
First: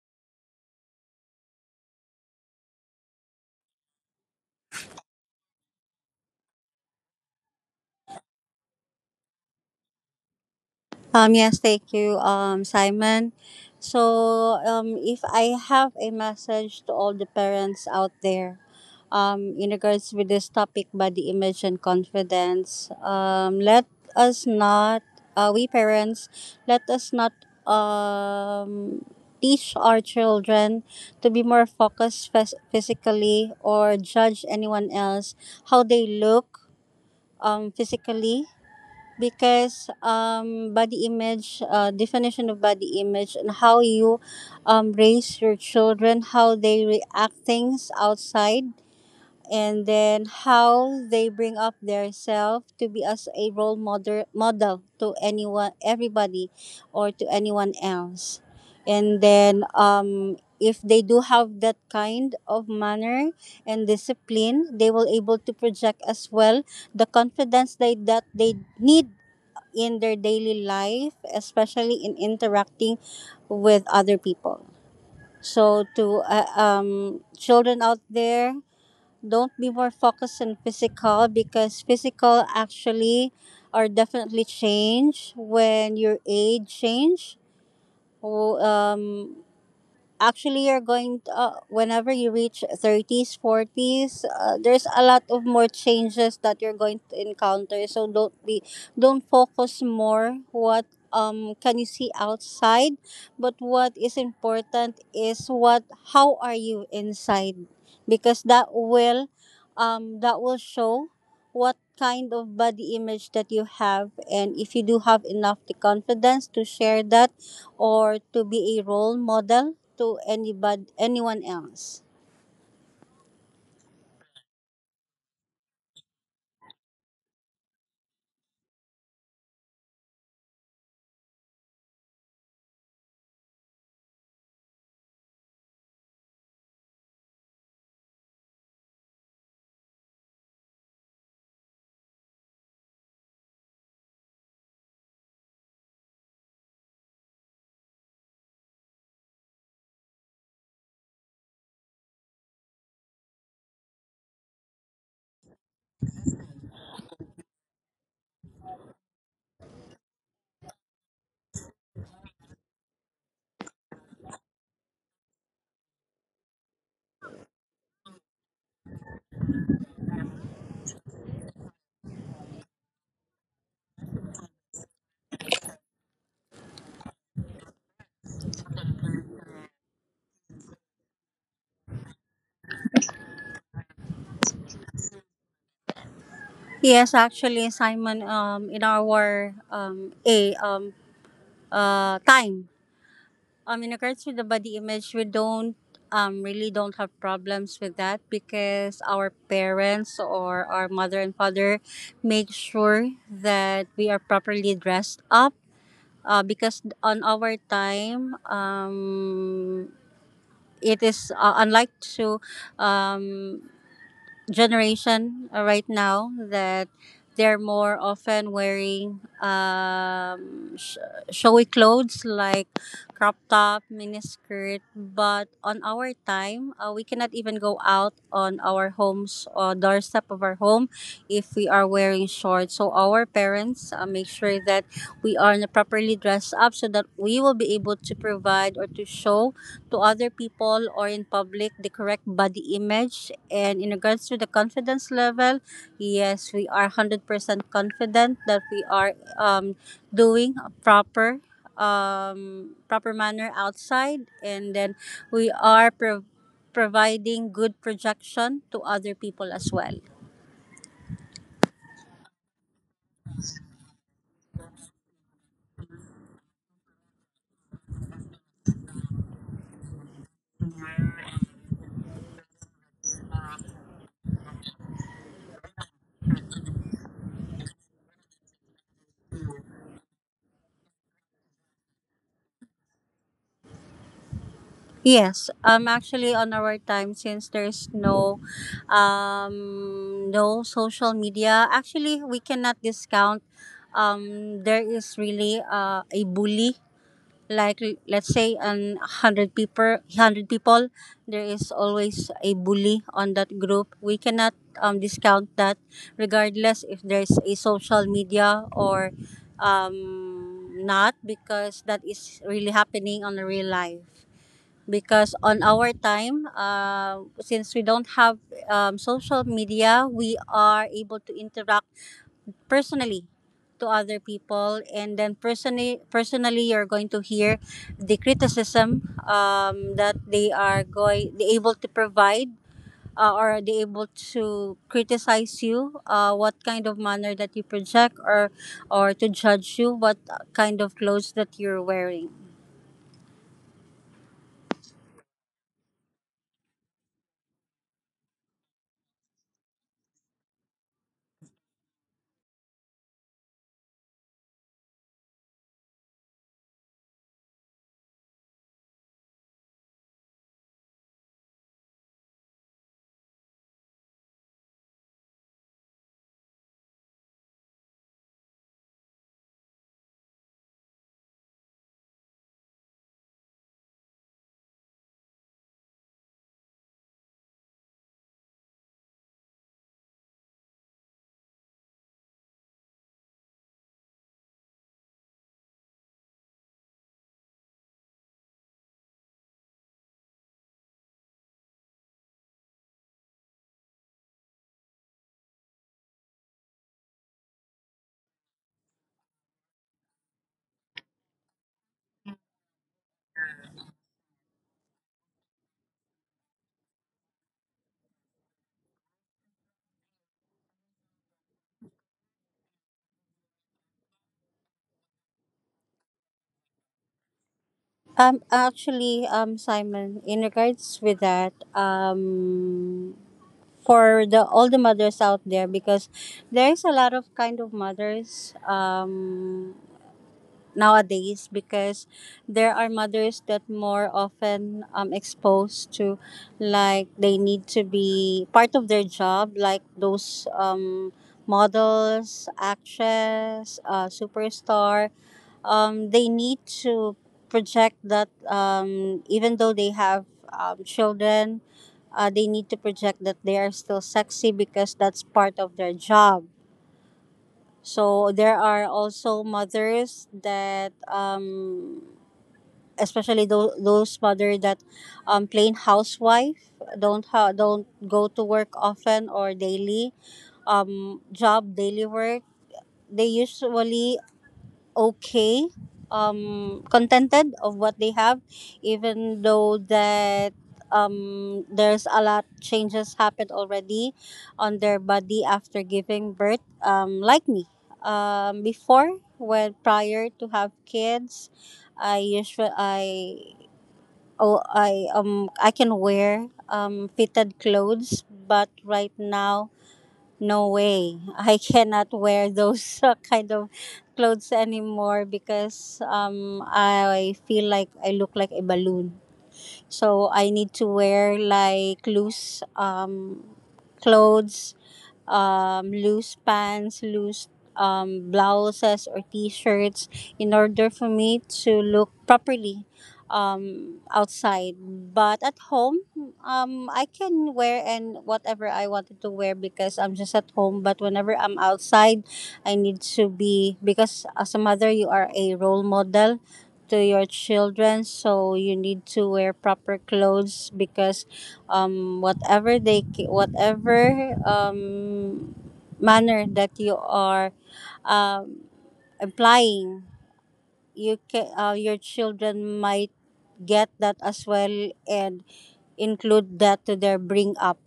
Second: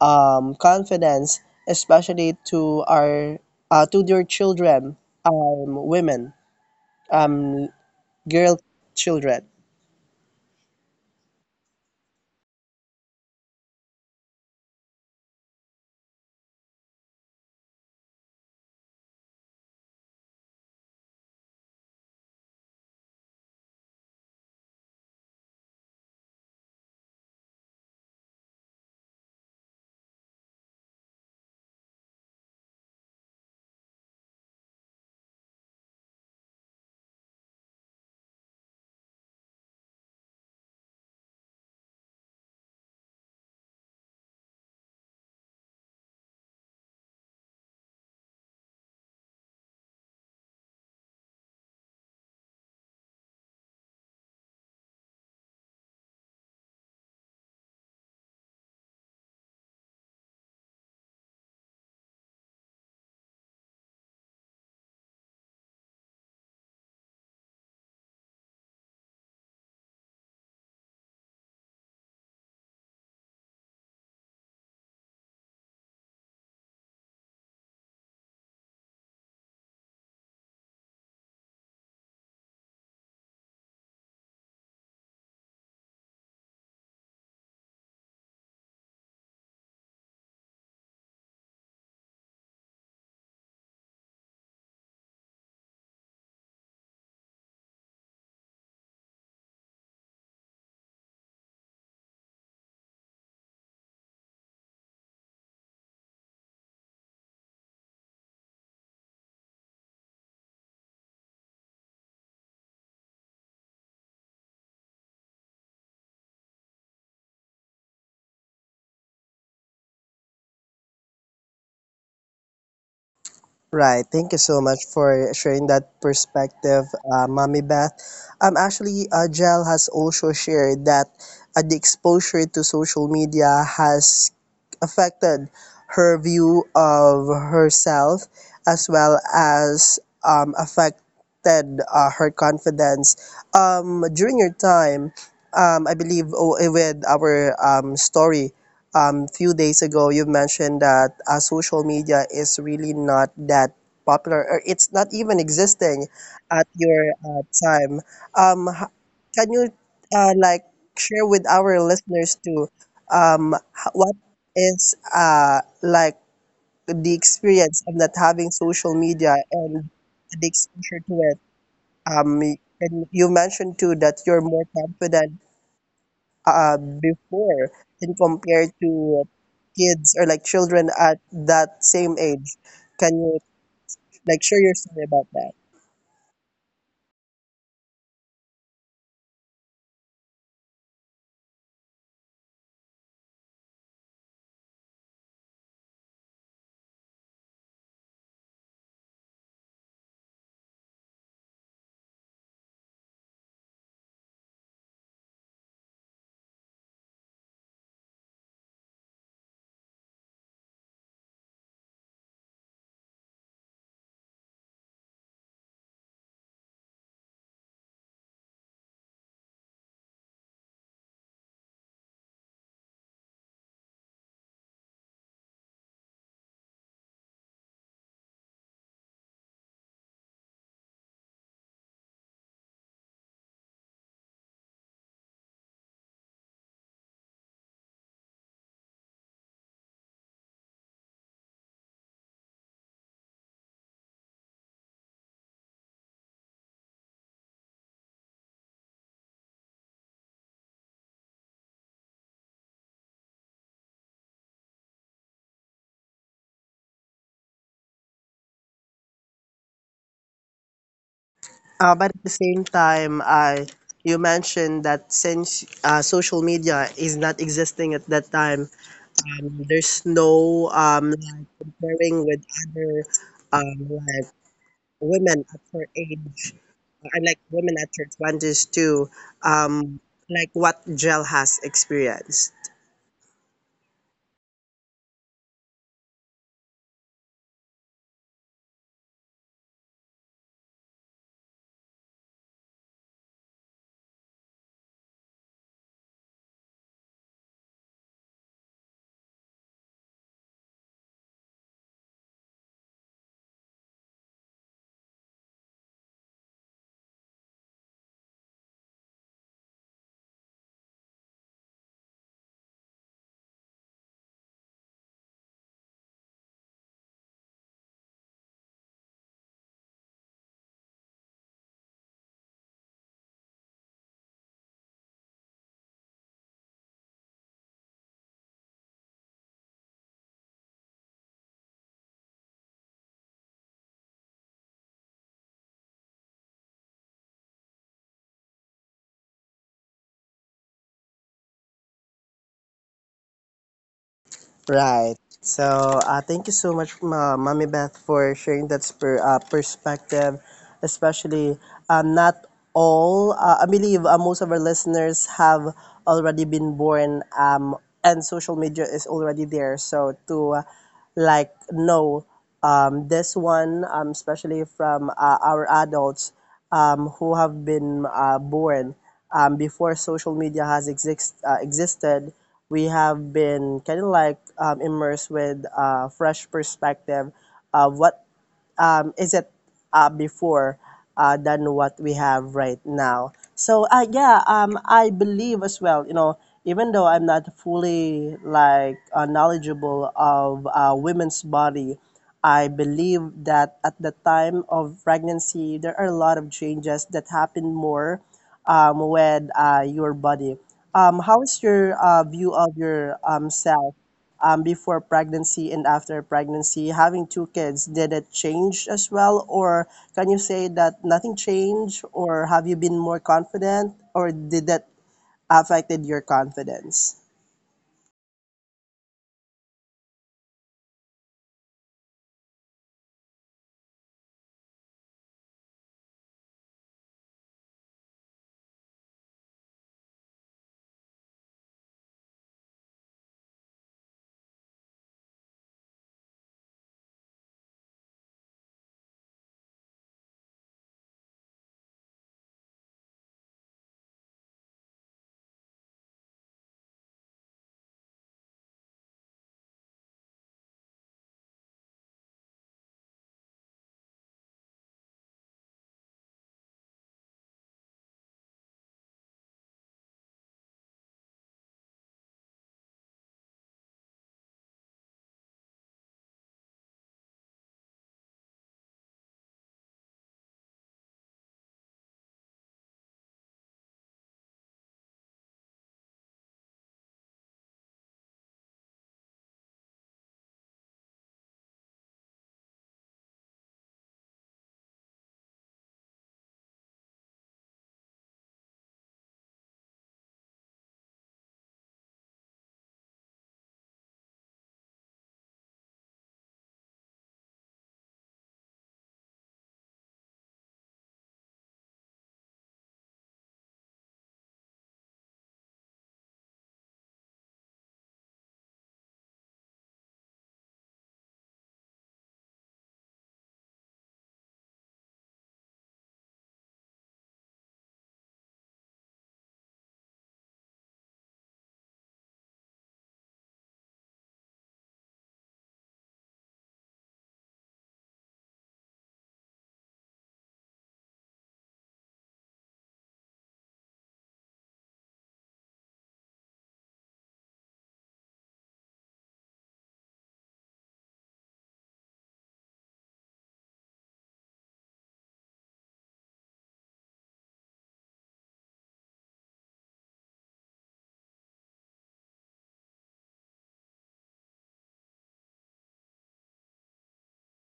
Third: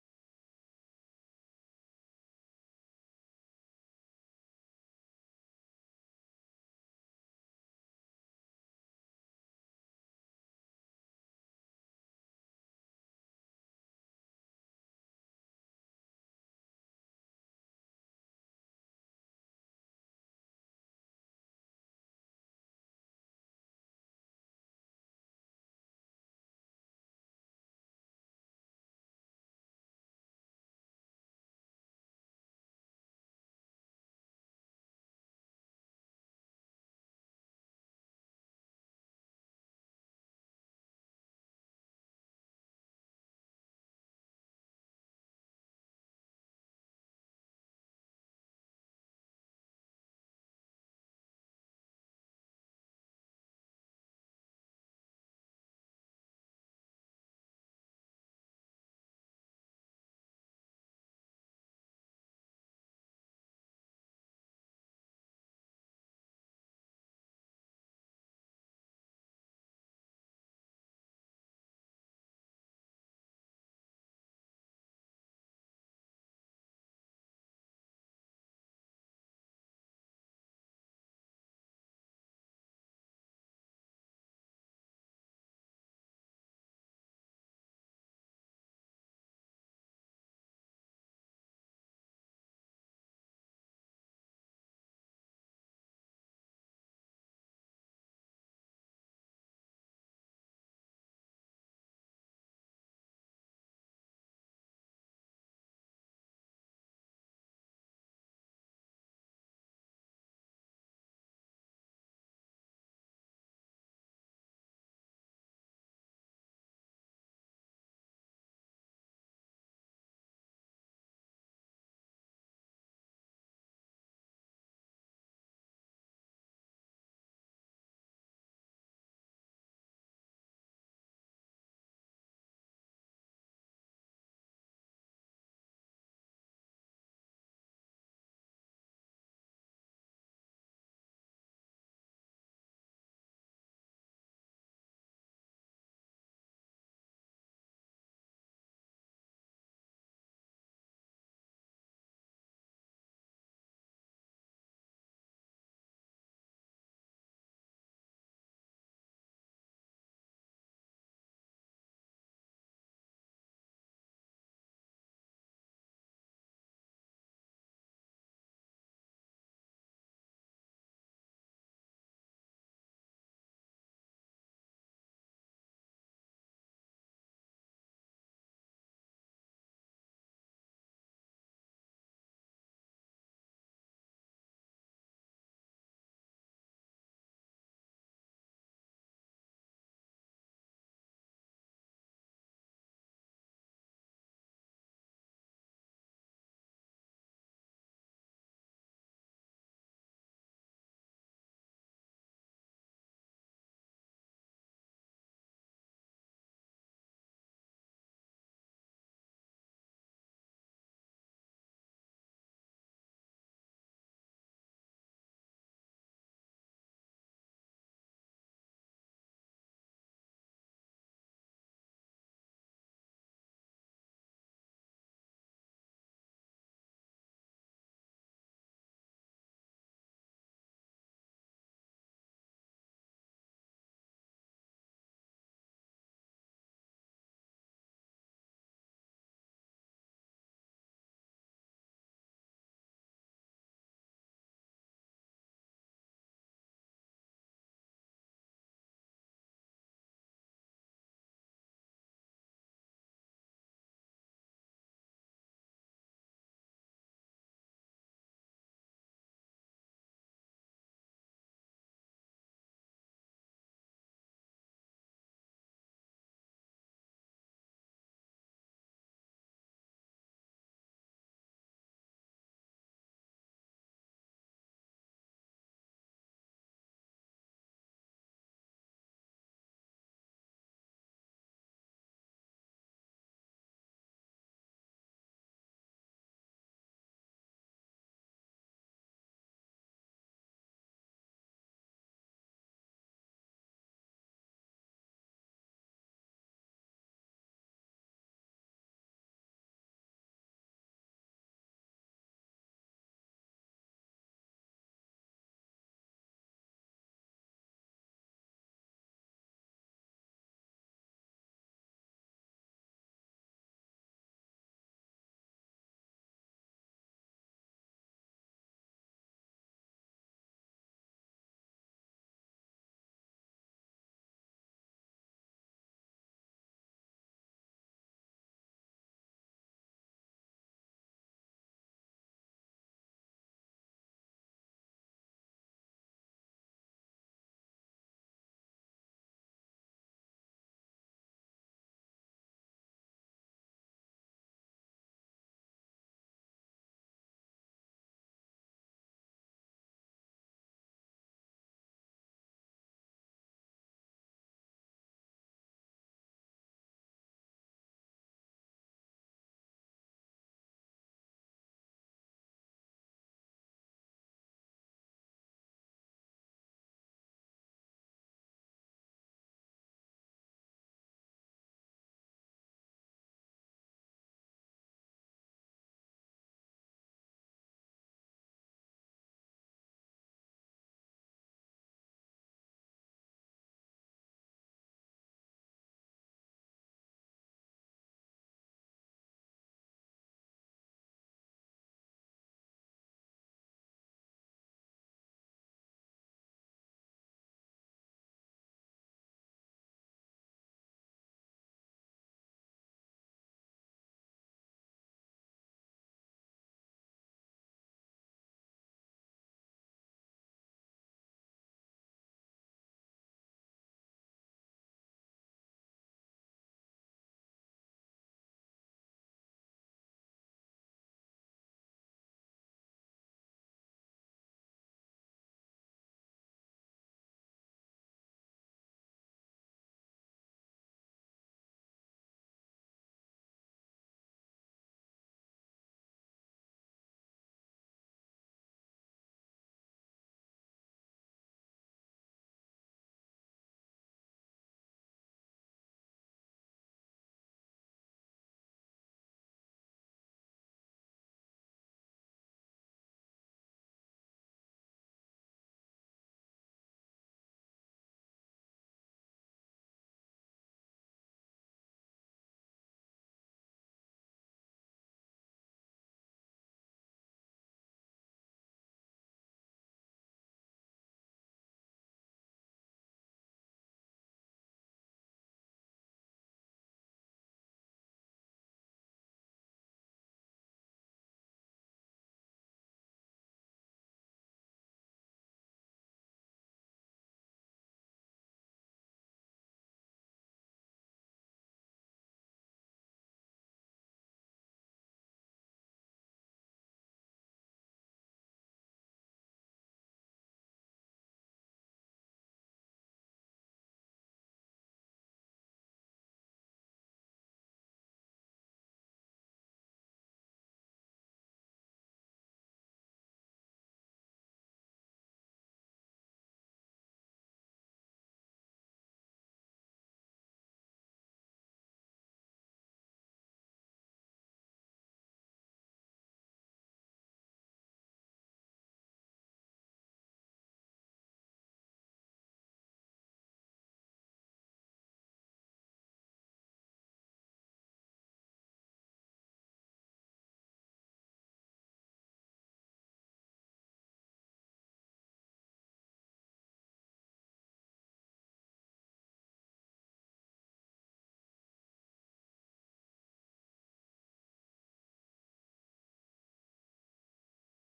S1: um, confidence, especially to our uh, to your children, um, women, girl children?
S3: Um, yes, thank you, um, Simon. So, um, if I have a message to all the parents out there, um, in regards with this topic, body image and confidence, um, let us not, uh, we parents, let us not, um, teach our children to be more focused phys- physically or judge anyone else how they look, um, physically, because um, body image, uh, definition of body image and how you um, raise your children, how they react things outside, and then how they bring up their self to be as a role model model to anyone, everybody, or to anyone else. And then um, if they do have that kind of manner and discipline, they will able to project as well the confidence they that they need in their daily life, especially in interacting with other people. So to uh, um children out there, don't be more focused on physical, because physical actually are definitely change when your age change. Wh- Um, Actually, you're going to, uh, whenever you reach thirties forties uh, there's a lot of more changes that you're going to encounter, so don't be don't focus more what um can you see outside, but what is important is what how are you inside, because that will um that will show what kind of body image that you have, and if you do have enough the confidence to share that or to be a role model to anybody, anyone else.
S1: Right. Thank you so much for sharing that perspective, uh, Mommy Beth. Um, actually, uh, Jel has also shared that uh, the exposure to social media has affected her view of herself, as well as um, affected uh, her confidence. Um, during your time, um, I believe oh, eh, with our um, story, um, few days ago, you mentioned that uh, social media is really not that popular, or it's not even existing at your uh, time. um, h- can you uh, like share with our listeners too um, h- what is uh, like the experience of not having social media and the exposure to it, um, y- and you mentioned too that you're more confident uh, before and compared to kids, or like children at that same age. Can you like share your story about that?
S3: Yes, actually, Simon, um, in our um, a um, uh, time, um, in regards to the body image, we don't um, really don't have problems with that, because our parents or our mother and father make sure that we are properly dressed up. Uh, because on our time, um, it is uh, unlike to um, generation uh, right now, that they're more often wearing um, sh- showy clothes like crop top, miniskirt. But on our time, uh, we cannot even go out on our homes or doorstep of our home if we are wearing shorts. So our parents uh, make sure that we are properly dressed up so that we will be able to provide or to show to other people or in public the correct body image. And in regards to the confidence level, yes, we are one hundred percent confident that we are um, doing a proper um proper manner outside, and then we are pro- providing good projection to other people as well.
S1: Uh, but at the same time, uh, you mentioned that since uh, social media is not existing at that time, um, there's no um, pairing with other um, like women at her age. I like women at church bondage too. Um, like what Jel has experienced.
S3: Yes, um, actually, on our time, since there's no, um, no social media, actually, we cannot discount. Um, there is really uh, a bully. Like l- let's say an hundred people, hundred people, there is always a bully on that group. We cannot um, discount that, regardless if there's a social media or um, not, because that is really happening on the real life because on our time, uh, since we don't have um, social media, we are able to interact personally to other people, and then personally, personally, you're going to hear the criticism um, that they are going, they able to provide. Uh, or they able to criticize you? Uh, what kind of manner that you project, or or to judge you? What kind of clothes that you're wearing?
S1: Right. So uh, thank you so much, Ma- Mommy Beth, for sharing that per- uh, perspective. Especially, um, not all, uh, I believe uh, most of our listeners have already been born, um, and social media is already there. So to uh, like know um, this one, um, especially from uh, our adults um, who have been uh, born um, before social media has exist, uh, existed, we have been kind of like um, immersed with a fresh perspective of what um, is it uh, before uh, than what we have right now. So uh, yeah, um, I believe as well. You know, even though I'm not fully like uh, knowledgeable of uh, women's body, I believe that at the time of pregnancy, there are a lot of changes that happen more um, with uh, your body. Um, how is your uh, view of your um self? Um, before pregnancy and after pregnancy, having two kids, did it change as well? Or can you say that nothing changed? Or have you been more confident? Or did that affected your confidence?
S3: Um, actually, um, Simon, in regards with that, um, for the all the mothers out there, because there is a lot of kind of mothers. Um, nowadays, because there are mothers that more often um exposed to, like, they need to be part of their job, like those um models, actress, uh, superstar, um they need to project that um even though they have um, children, uh, they need to project that they are still sexy because that's part of their job. So there are also mothers that, um, especially those those mother that, um, plain housewife, don't ha- don't go to work often or daily, um, job daily work. They usually okay, um contented of what they have, even though that um there's a lot changes happened already on their body after giving birth, um like me. Um before when prior to have kids, I usually I oh i um I can wear um fitted clothes, but right now no way. I cannot wear [laughs] those uh, kind of clothes anymore because um I feel like I look like a balloon. So I need to wear like loose um clothes, um loose pants, loose um blouses or t-shirts in order for me to look properly um, outside. But at home, um, I can wear and whatever I wanted to wear because I'm just at home. But whenever I'm outside, I need to be because as a mother, you are a role model to your children, so you need to wear proper clothes because um whatever they ca- whatever um manner that you are um implying, you can uh, your children might get that as well and include that to their bring up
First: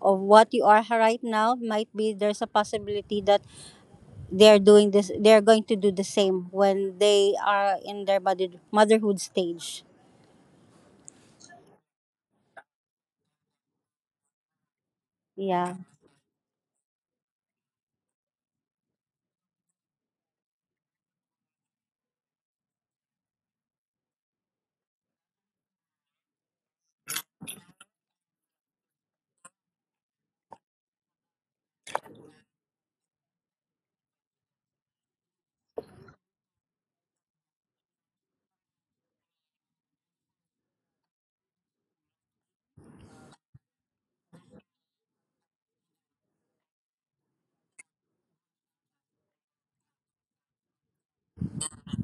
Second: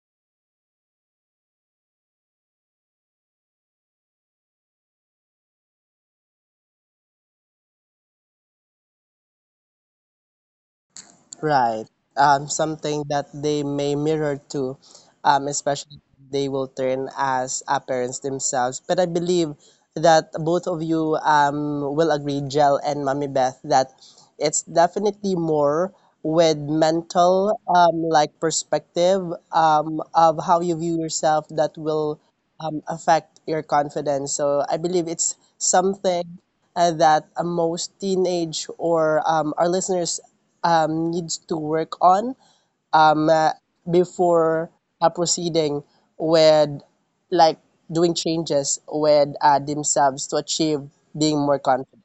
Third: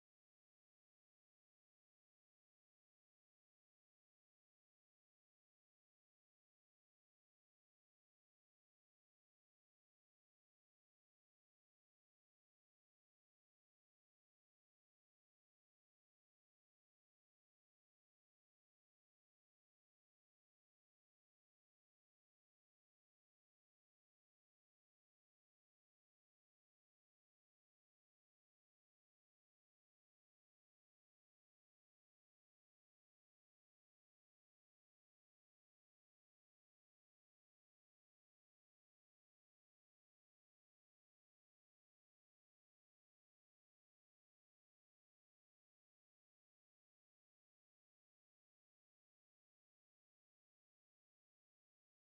S3: of what you are right now. Might be there's a possibility that they're doing this, they're going to do the same when they are in their mother, motherhood stage.
S1: Right. Um, something that they may mirror to, um,
S3: Yeah.
S1: especially they will turn as uh, parents themselves. But I believe that both of you um, will agree, Jel and Mommy Beth, that it's definitely more with mental um, like perspective um, of how you view yourself that will um, affect your confidence. So I believe it's something uh, that uh, most teenage or um, our listeners um, needs to work on um, uh, before uh, proceeding with like doing changes with uh, themselves to achieve being more confident.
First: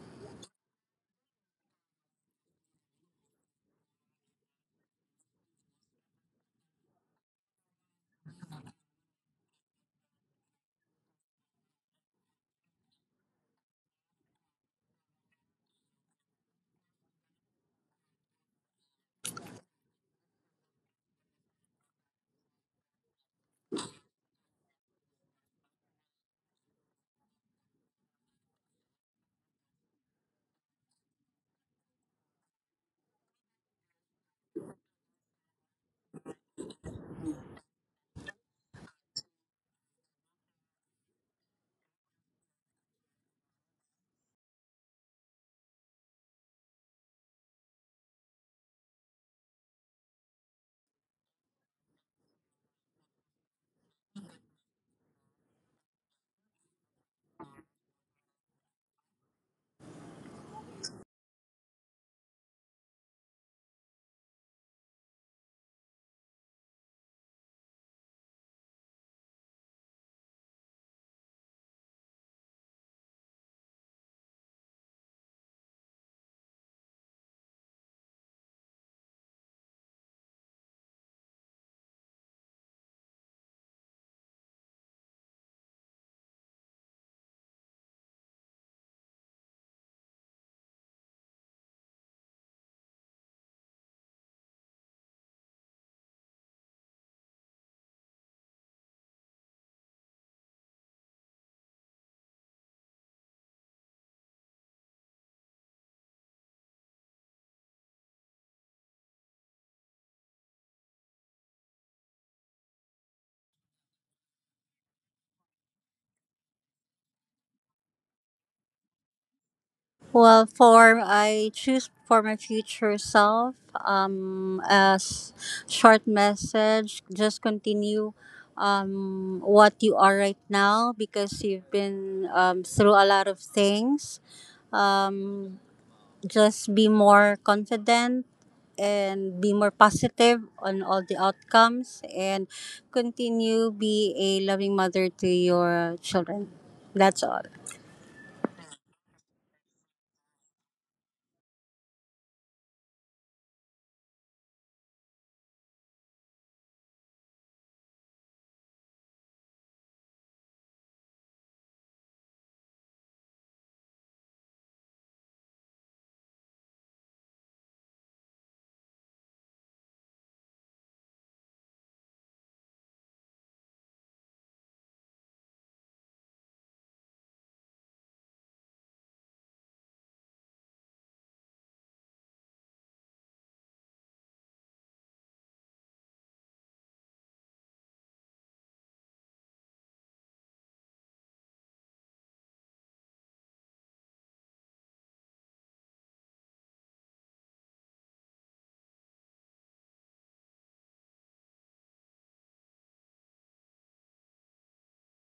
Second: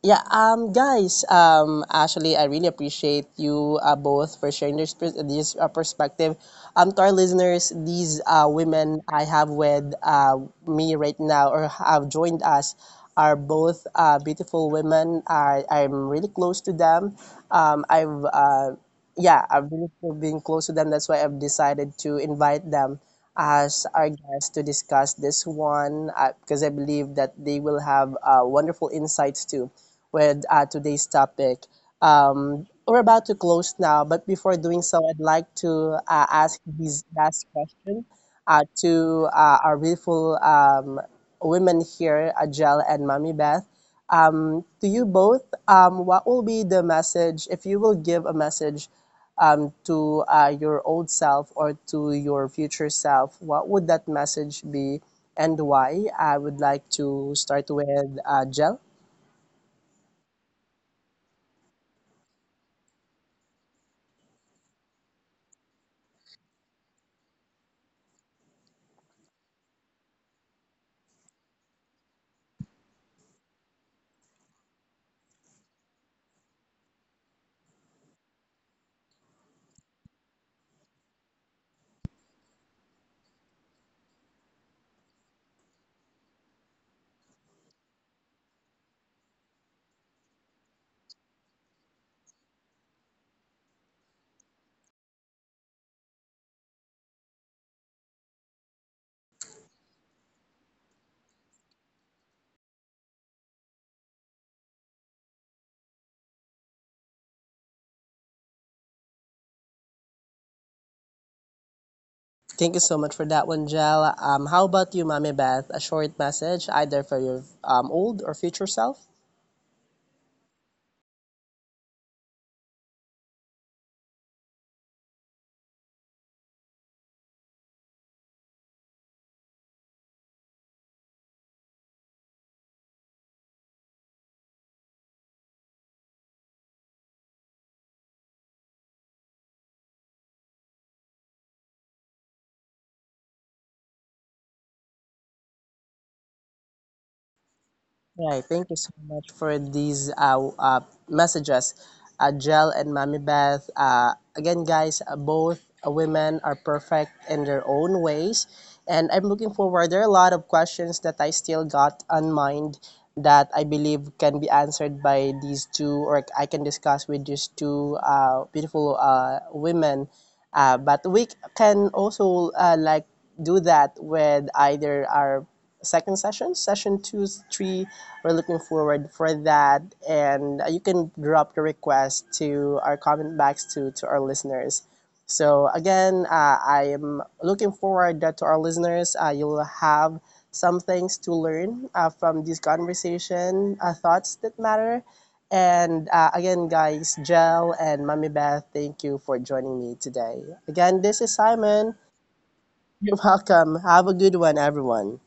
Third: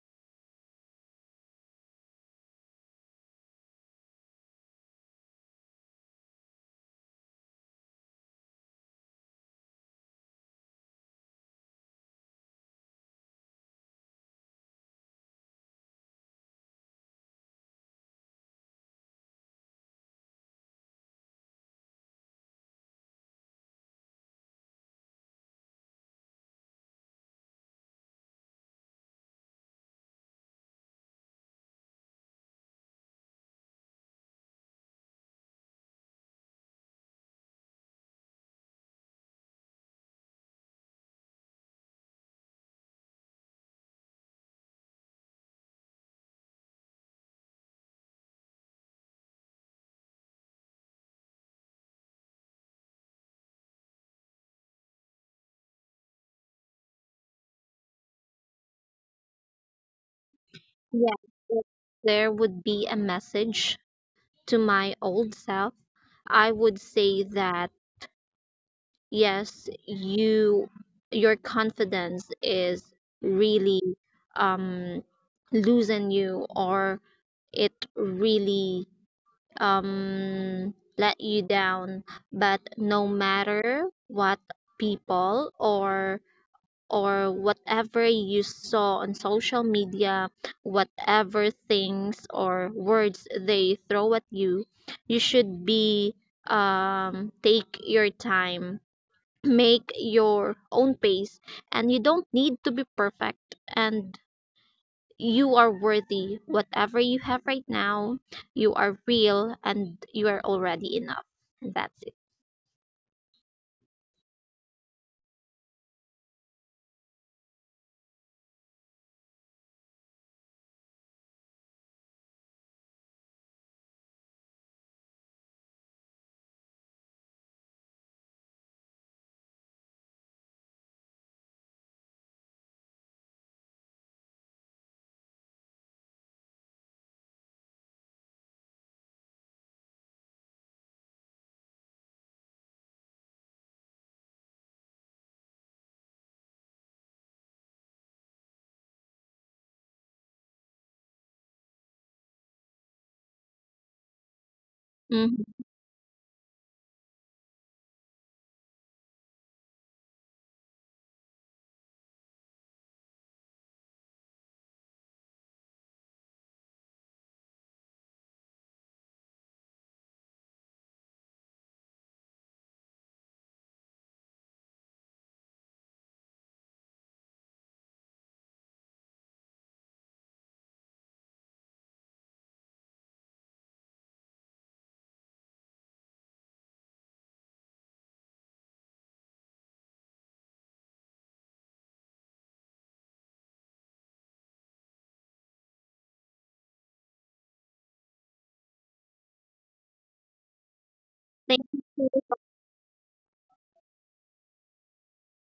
S1: Yeah, um, guys, um, actually, I really appreciate you uh, both for sharing this, pers- this uh, perspective. Um, to our listeners, these uh, women I have with uh, me right now, or have joined us, are both uh, beautiful women. I, I'm really close to them. Um, I've, uh, yeah, I've really been close to them. That's why I've decided to invite them as our guest to discuss this one, uh, because I believe that they will have uh, wonderful insights too with uh, today's topic. Um, we're about to close now, but before doing so, I'd like to uh, ask this last question uh, to uh, our beautiful um, women here, Ajel and Mommy Beth. Um, to you both, um, what will be the message? If you will give a message um, to uh, your old self or to your future self, what would that message be, and why? I would like to start with uh, Jel.
S2: Yes, if there would be a message to my old self, I would say that, yes, you your confidence is really um losing you, or it really um let you down. But no matter what people, or or whatever you saw on social media, whatever things or words they throw at you, you should be um take your time, make your own pace, and you don't need to be perfect, and you are worthy whatever you have right now, you are real, and you are already enough, and that's it.
S1: Thank you so much for that one, Jel. Um, how about you, Mommy Beth? A short message either for your um, old or future self?
S3: Well, for I choose for my future self, um, as short message. Just continue um, what you are right now because you've been um, through a lot of things. Um, just be more confident and be more positive on all the outcomes and continue be a loving mother to your children. That's all.
S1: Right. Thank you so much for these uh, uh, messages, uh, Jel and Mommy Beth. Uh, again, guys, uh,
S2: Mhm.
S1: both women are perfect in their own ways. And I'm looking forward. There are a lot of questions that I still got on mind that I believe can be answered by these two, or I can discuss with these two uh, beautiful uh, women. Uh, but we can also uh, like do that with either our second session session two, three. We're looking forward for that, and uh, you can drop your request to our comment box, to to our listeners. So again, uh, I am looking forward that to our listeners, uh, you'll have some things to learn uh, from this conversation, uh, thoughts that matter. And uh, again, guys, Jel and Mommy Beth, thank you for joining me today. Again, this is
S2: Thank you.
S1: Simon. You're welcome. Have a good one, everyone.